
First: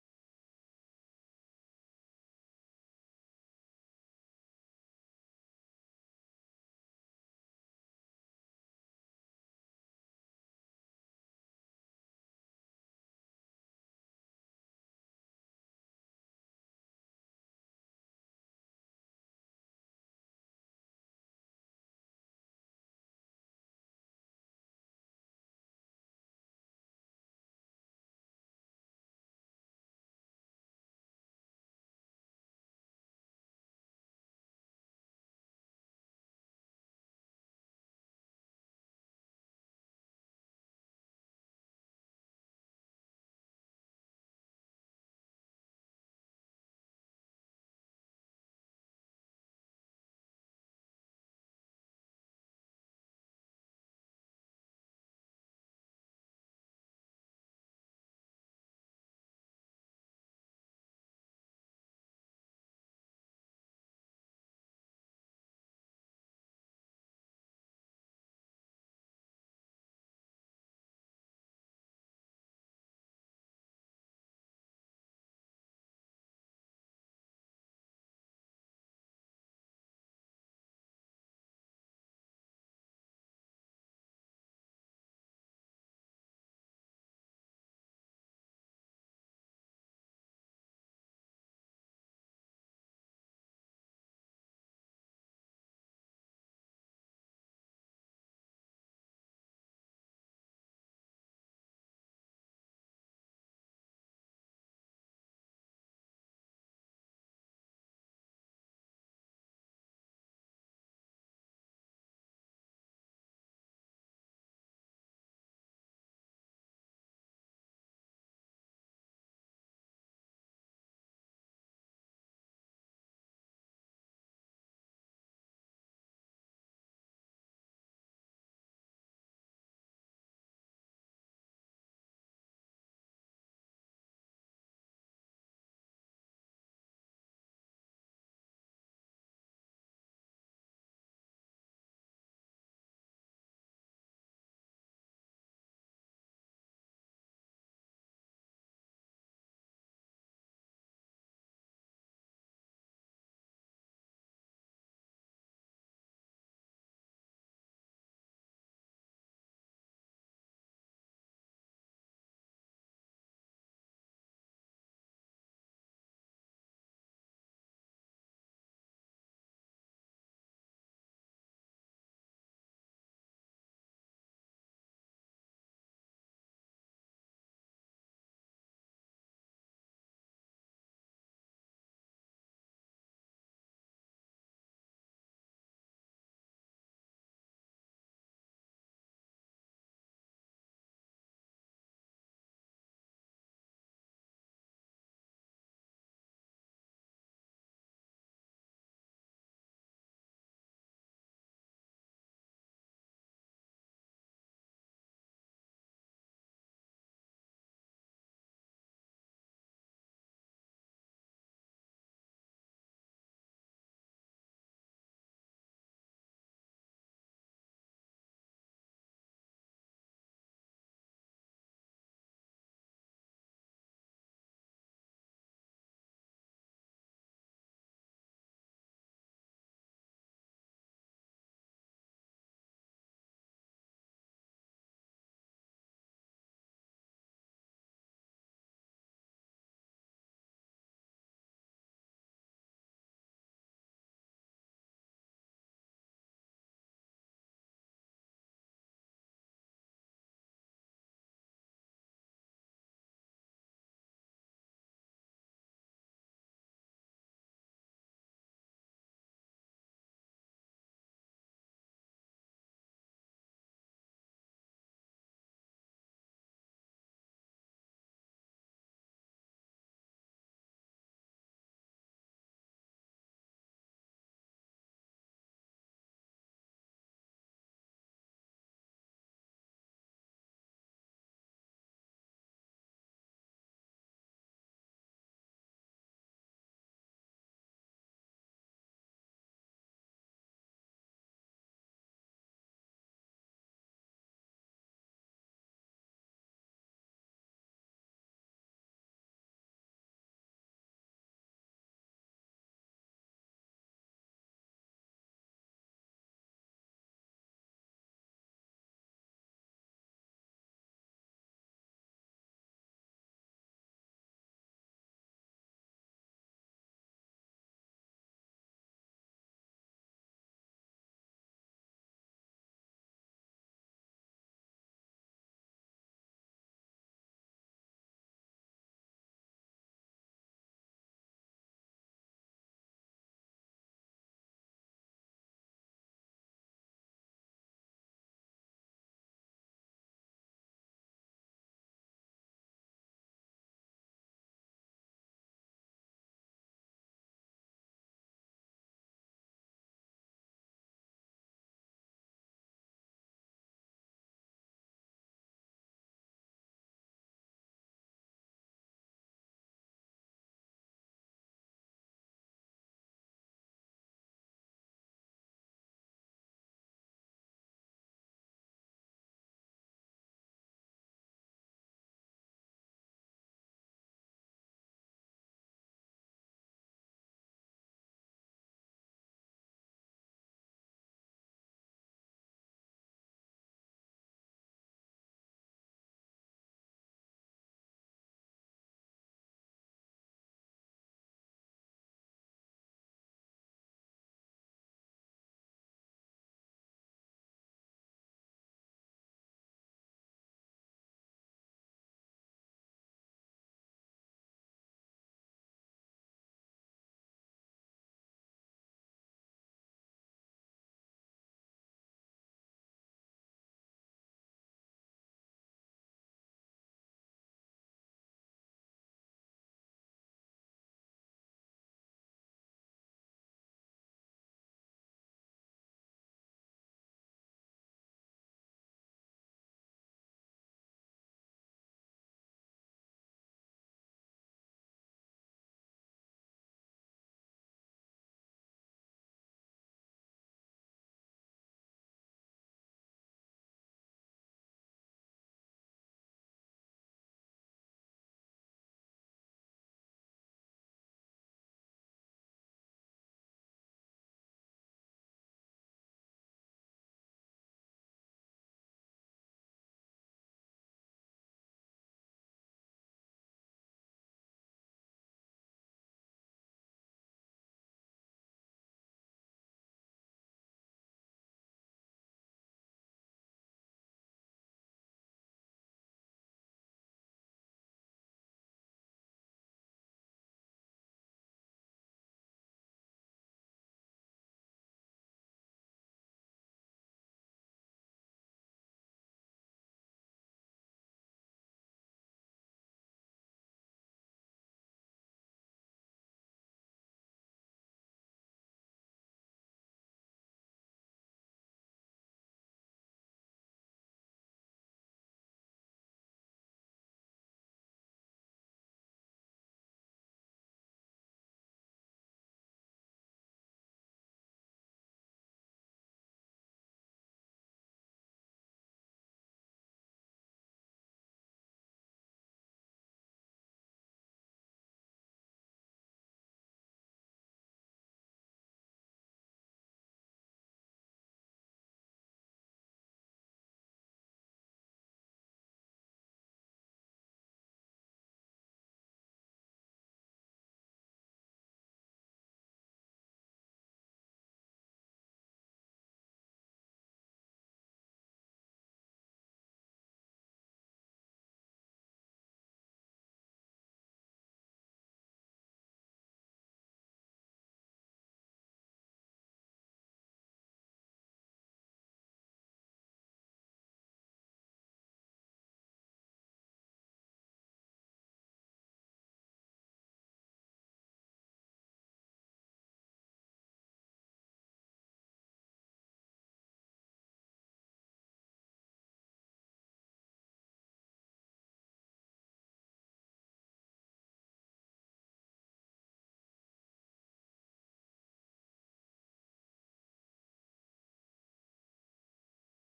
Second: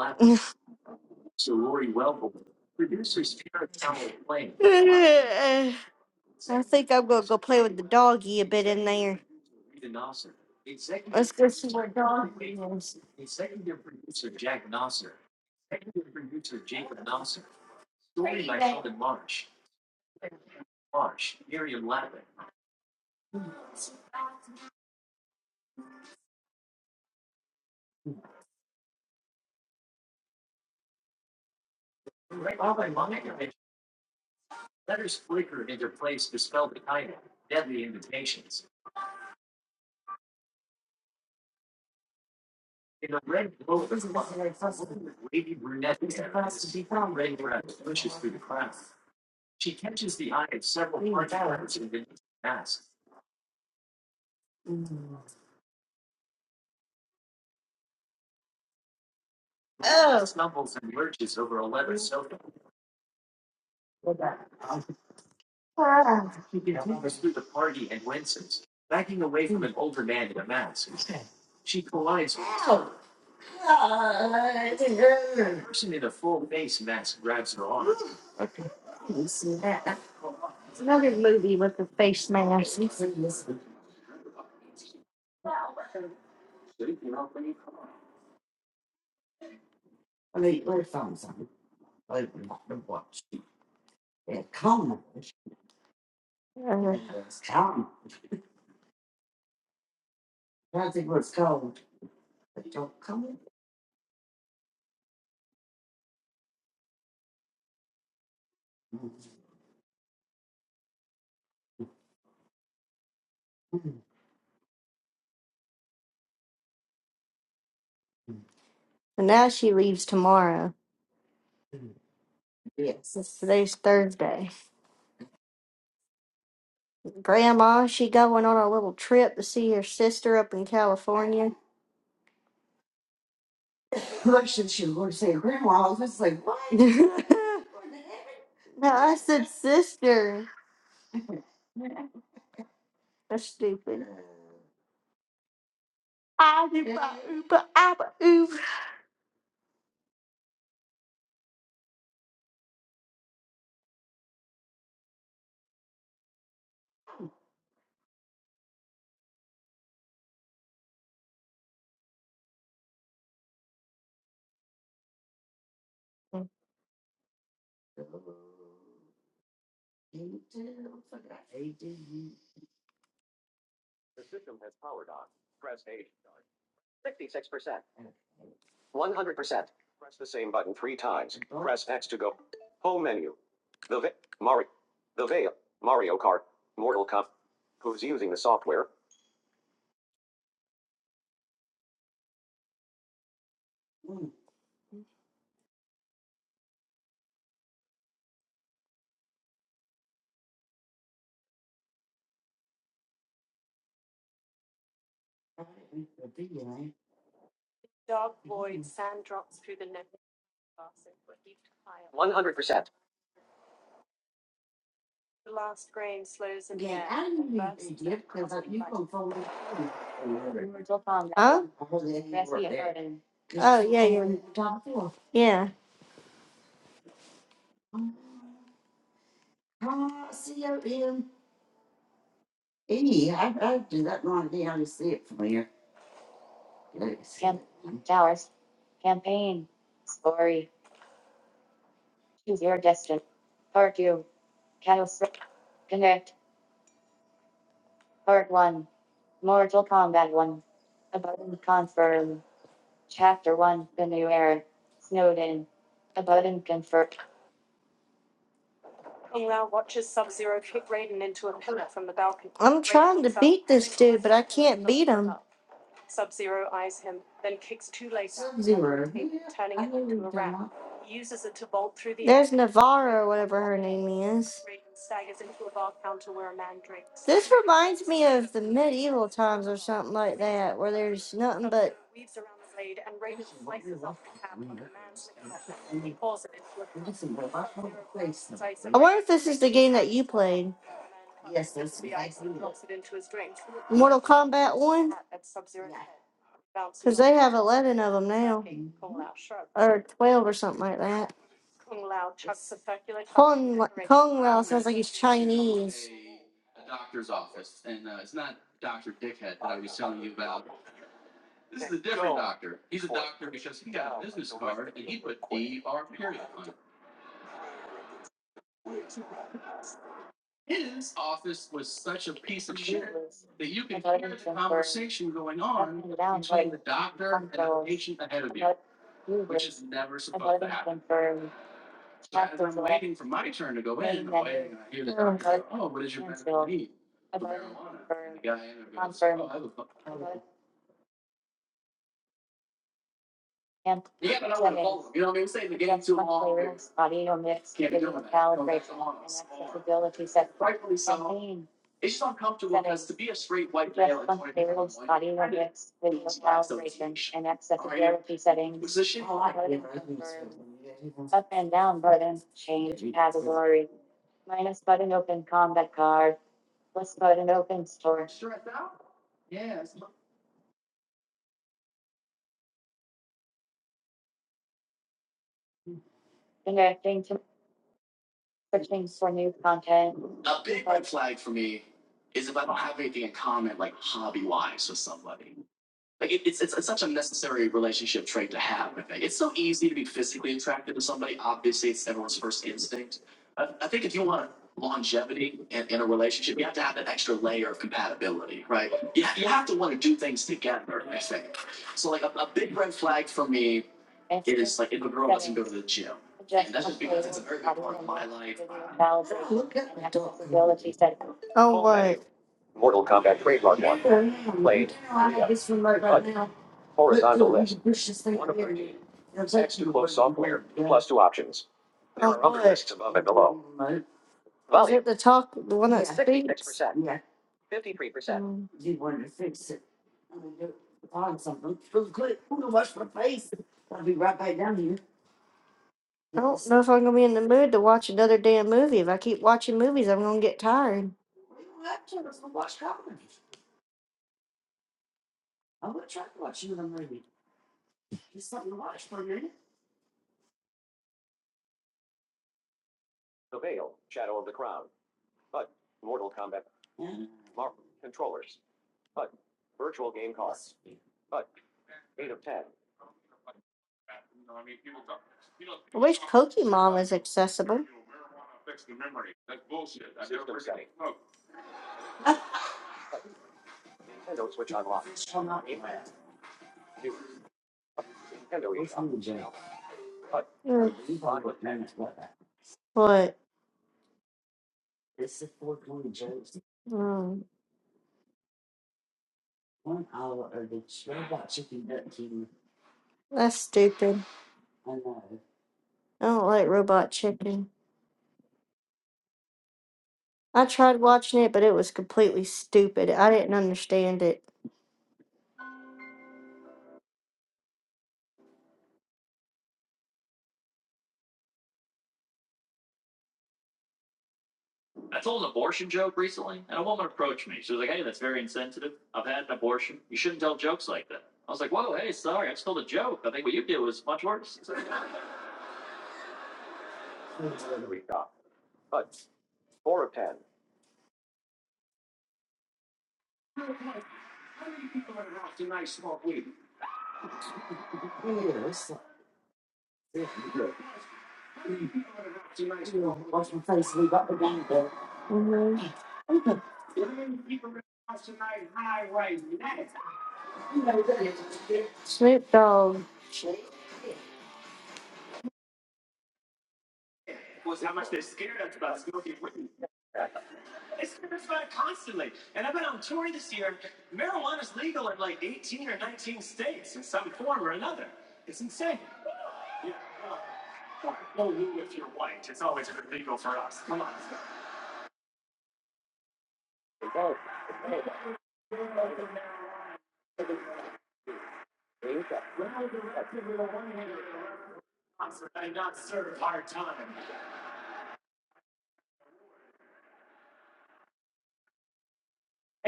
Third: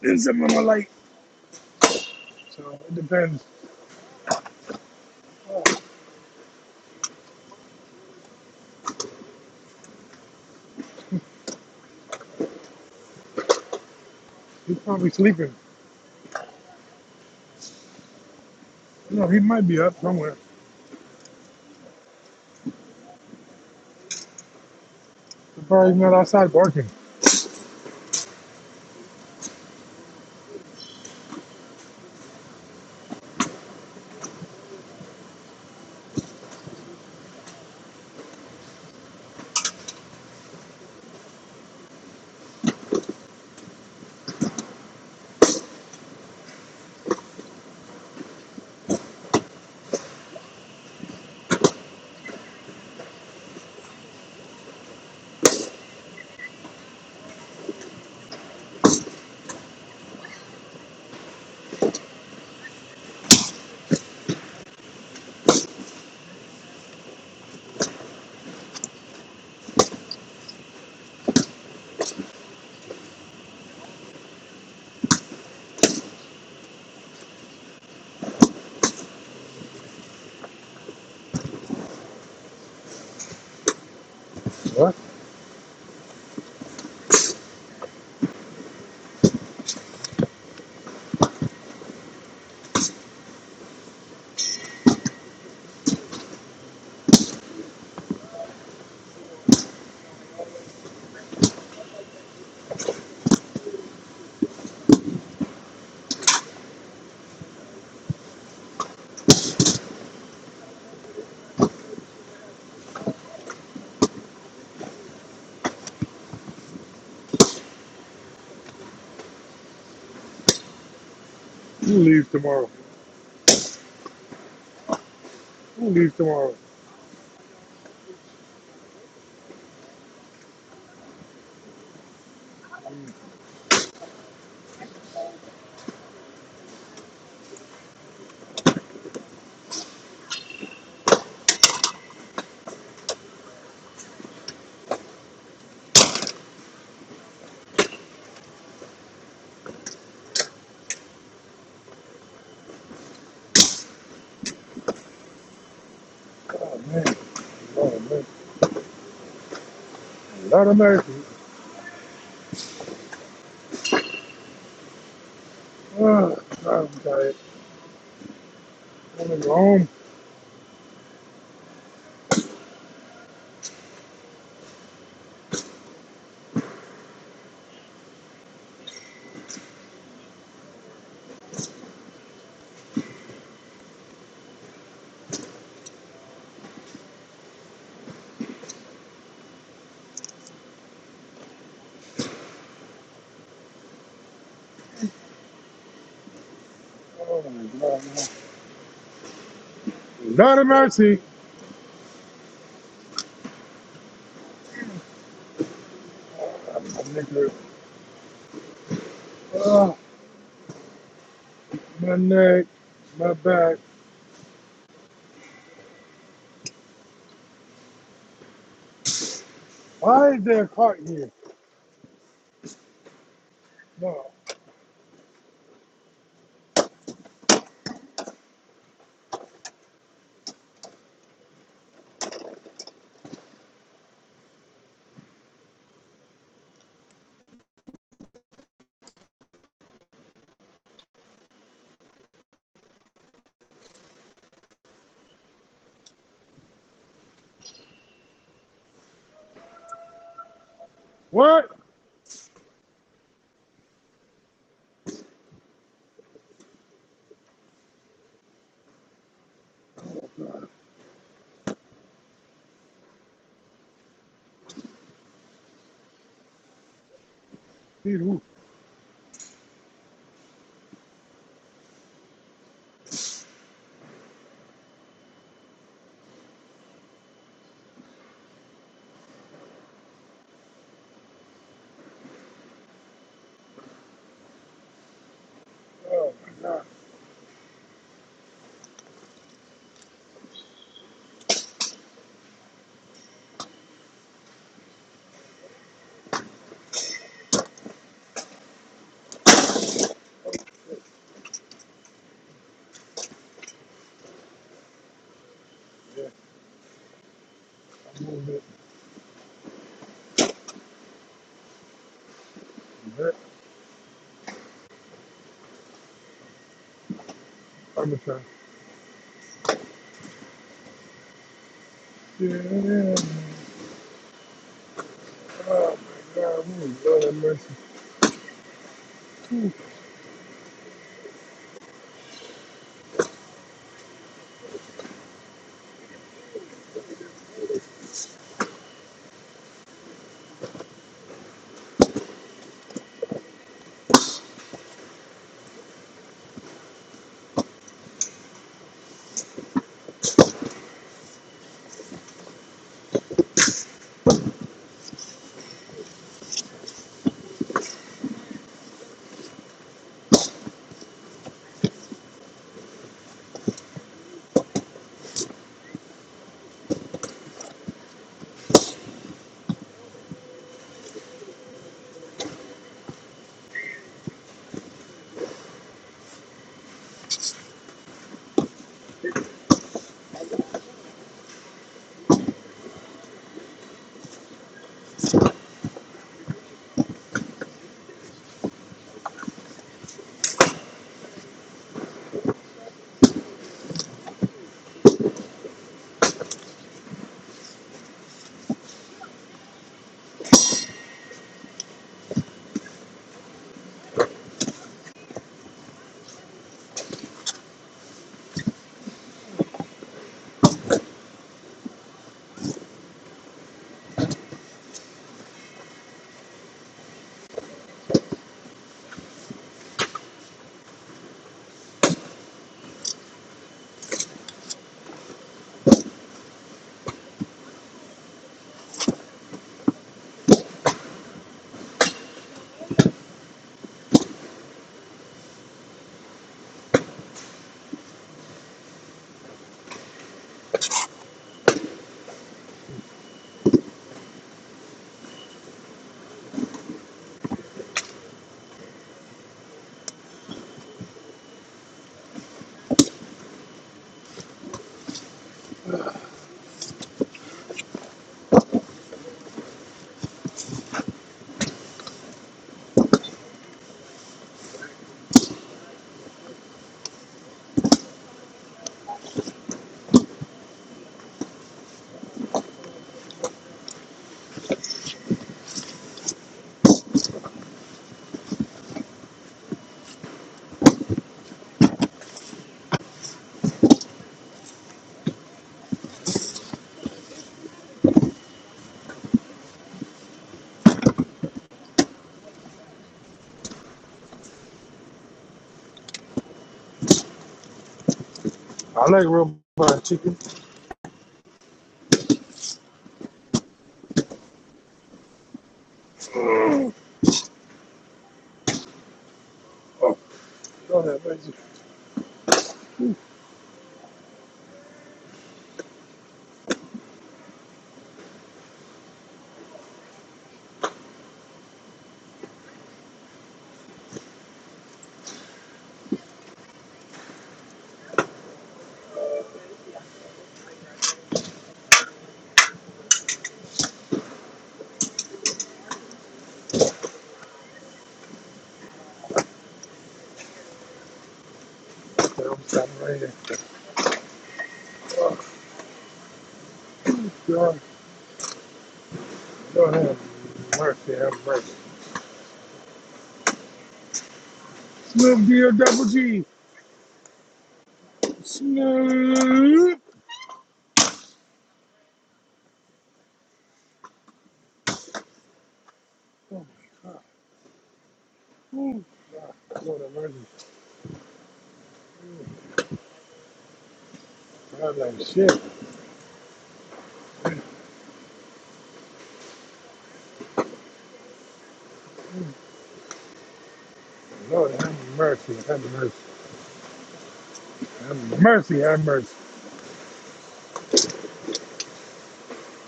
and some of them are light. So
<laughs>
it depends.
<laughs> I think I'm gonna go play with the doggy a bit in there. Let's go see what doggy is.
He's probably sleeping. You know, he might be up somewhere. He's probably not outside barking.
Oh, it's another movie with the face mask.
What?
Uh, <laughs> and now she leaves tomorrow.
Who leaves tomorrow?
Yes. It's- Today's Thursday.
Who leaves tomorrow?
Grandma, she going on a little trip to see her sister up in California. No, I said sister. That's stupid. I do ba- ooba- abba oob.
Oh man. Oh man. Lord of mercy. Oh, God, I'm tired. I'm gonna go home. Oh my god, man. Lord of mercy. I'm, I'm naked. Oh, my neck, my back.
Yeah.
Why is there a cart here?
Huh? Oh yeah,
No.
yeah, yeah.
What?
I'm trying to beat this dude, but I can't beat him.
Need who?
There's Navarro, whatever her name is. This reminds me of the medieval times or something like that, where there's nothing but.
Oh my god.
I wonder if this is the game that you played. Mortal Kombat 1? Because they have 11 of them now. Or 12 or something like that. Kung, La- Kung Lao sounds like he's Chinese.
I'm moving. That I'm trying. Yeah. Oh my god. Move. Lord have mercy. Hmm.
Oh, what? Oh, what? Is it the talk, the one that speaks? I don't know if I'm going to be in the mood to watch another damn movie. If I keep watching movies, I'm going to get tired. I wish Pokemon was accessible. Mm, But mm, that's stupid. I don't like Robot Chicken.
I like robot chicken.
I tried watching it, but it was completely stupid. I didn't understand it.
Oh, Lord have mercy. Okay, I'm stopping right here. Oh, God. Lord have mercy. Have mercy. Slim deal double G. Snoop. Hmm. Lord have mercy. I was like shit. Lord have mercy. Have mercy. Have mercy. Have mercy.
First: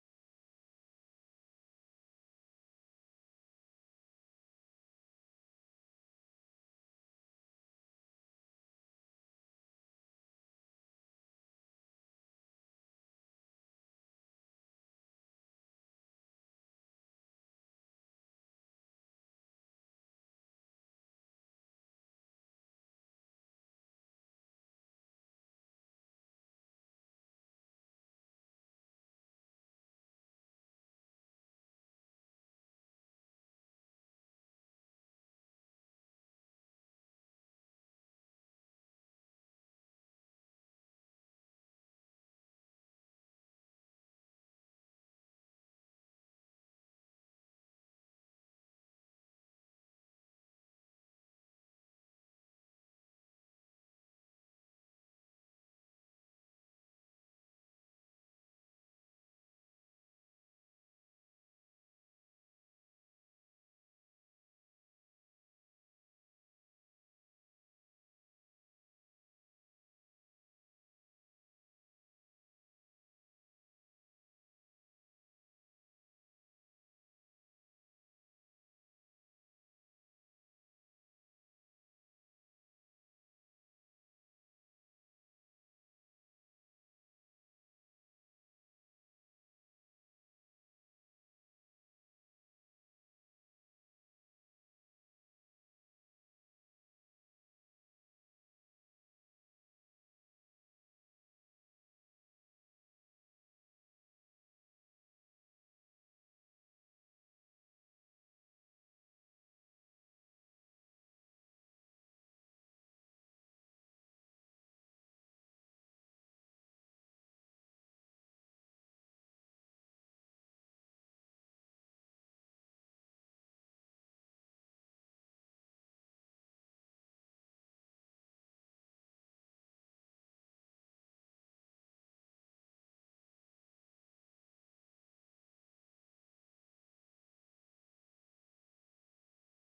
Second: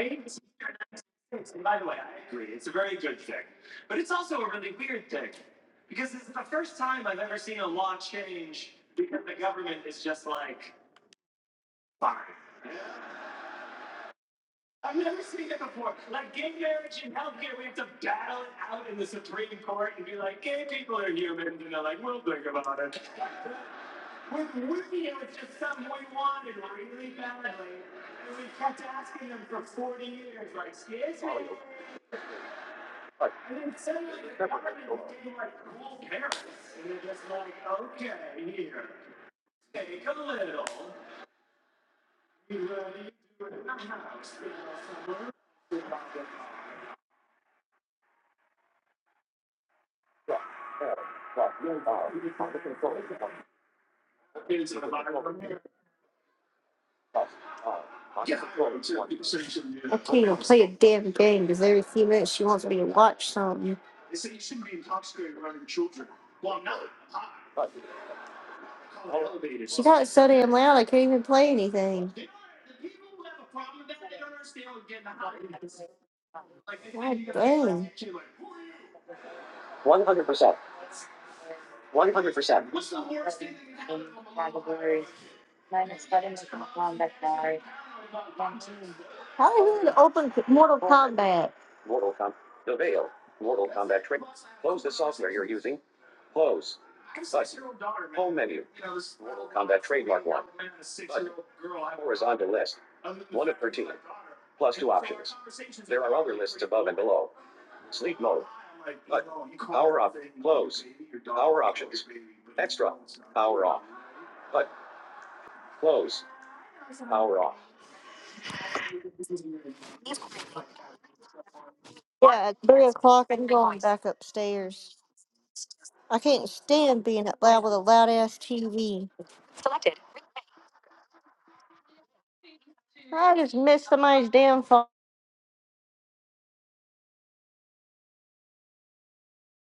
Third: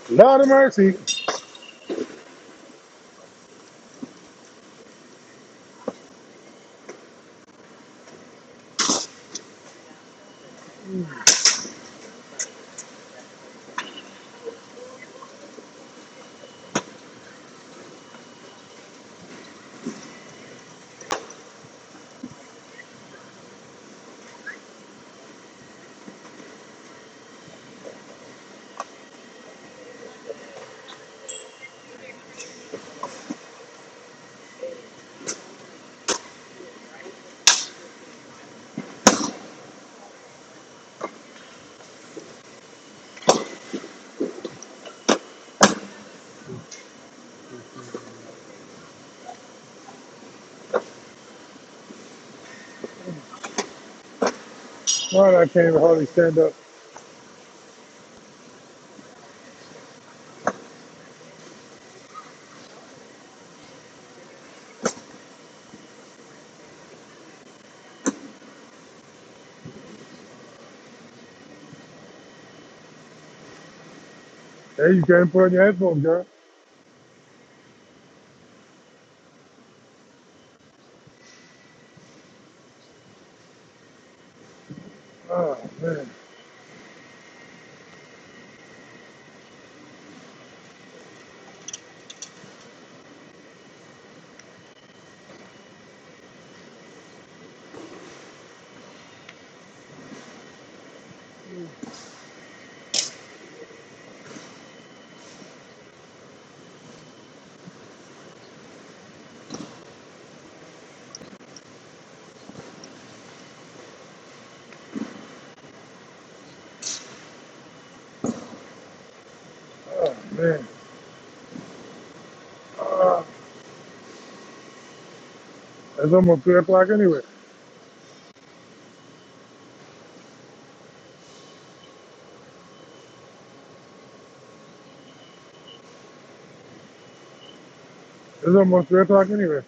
Lord of mercy. Lord, I can't even hardly stand up.
I can't even play a damn game because every few minutes she wants me to watch something. She got so damn loud I can't even play anything.
There you can't put on your headphones, girl.
God dang.
Oh, man.
How the hell to open Mortal Kombat?
Oh, man.
Yeah, at 3
Oh,
o'clock I'm going back upstairs.
it's
I
almost
can't
3 o'clock
stand
anyway.
being up loud with a loud ass TV. I just miss somebody's damn phone.
It's almost 3 o'clock anyway.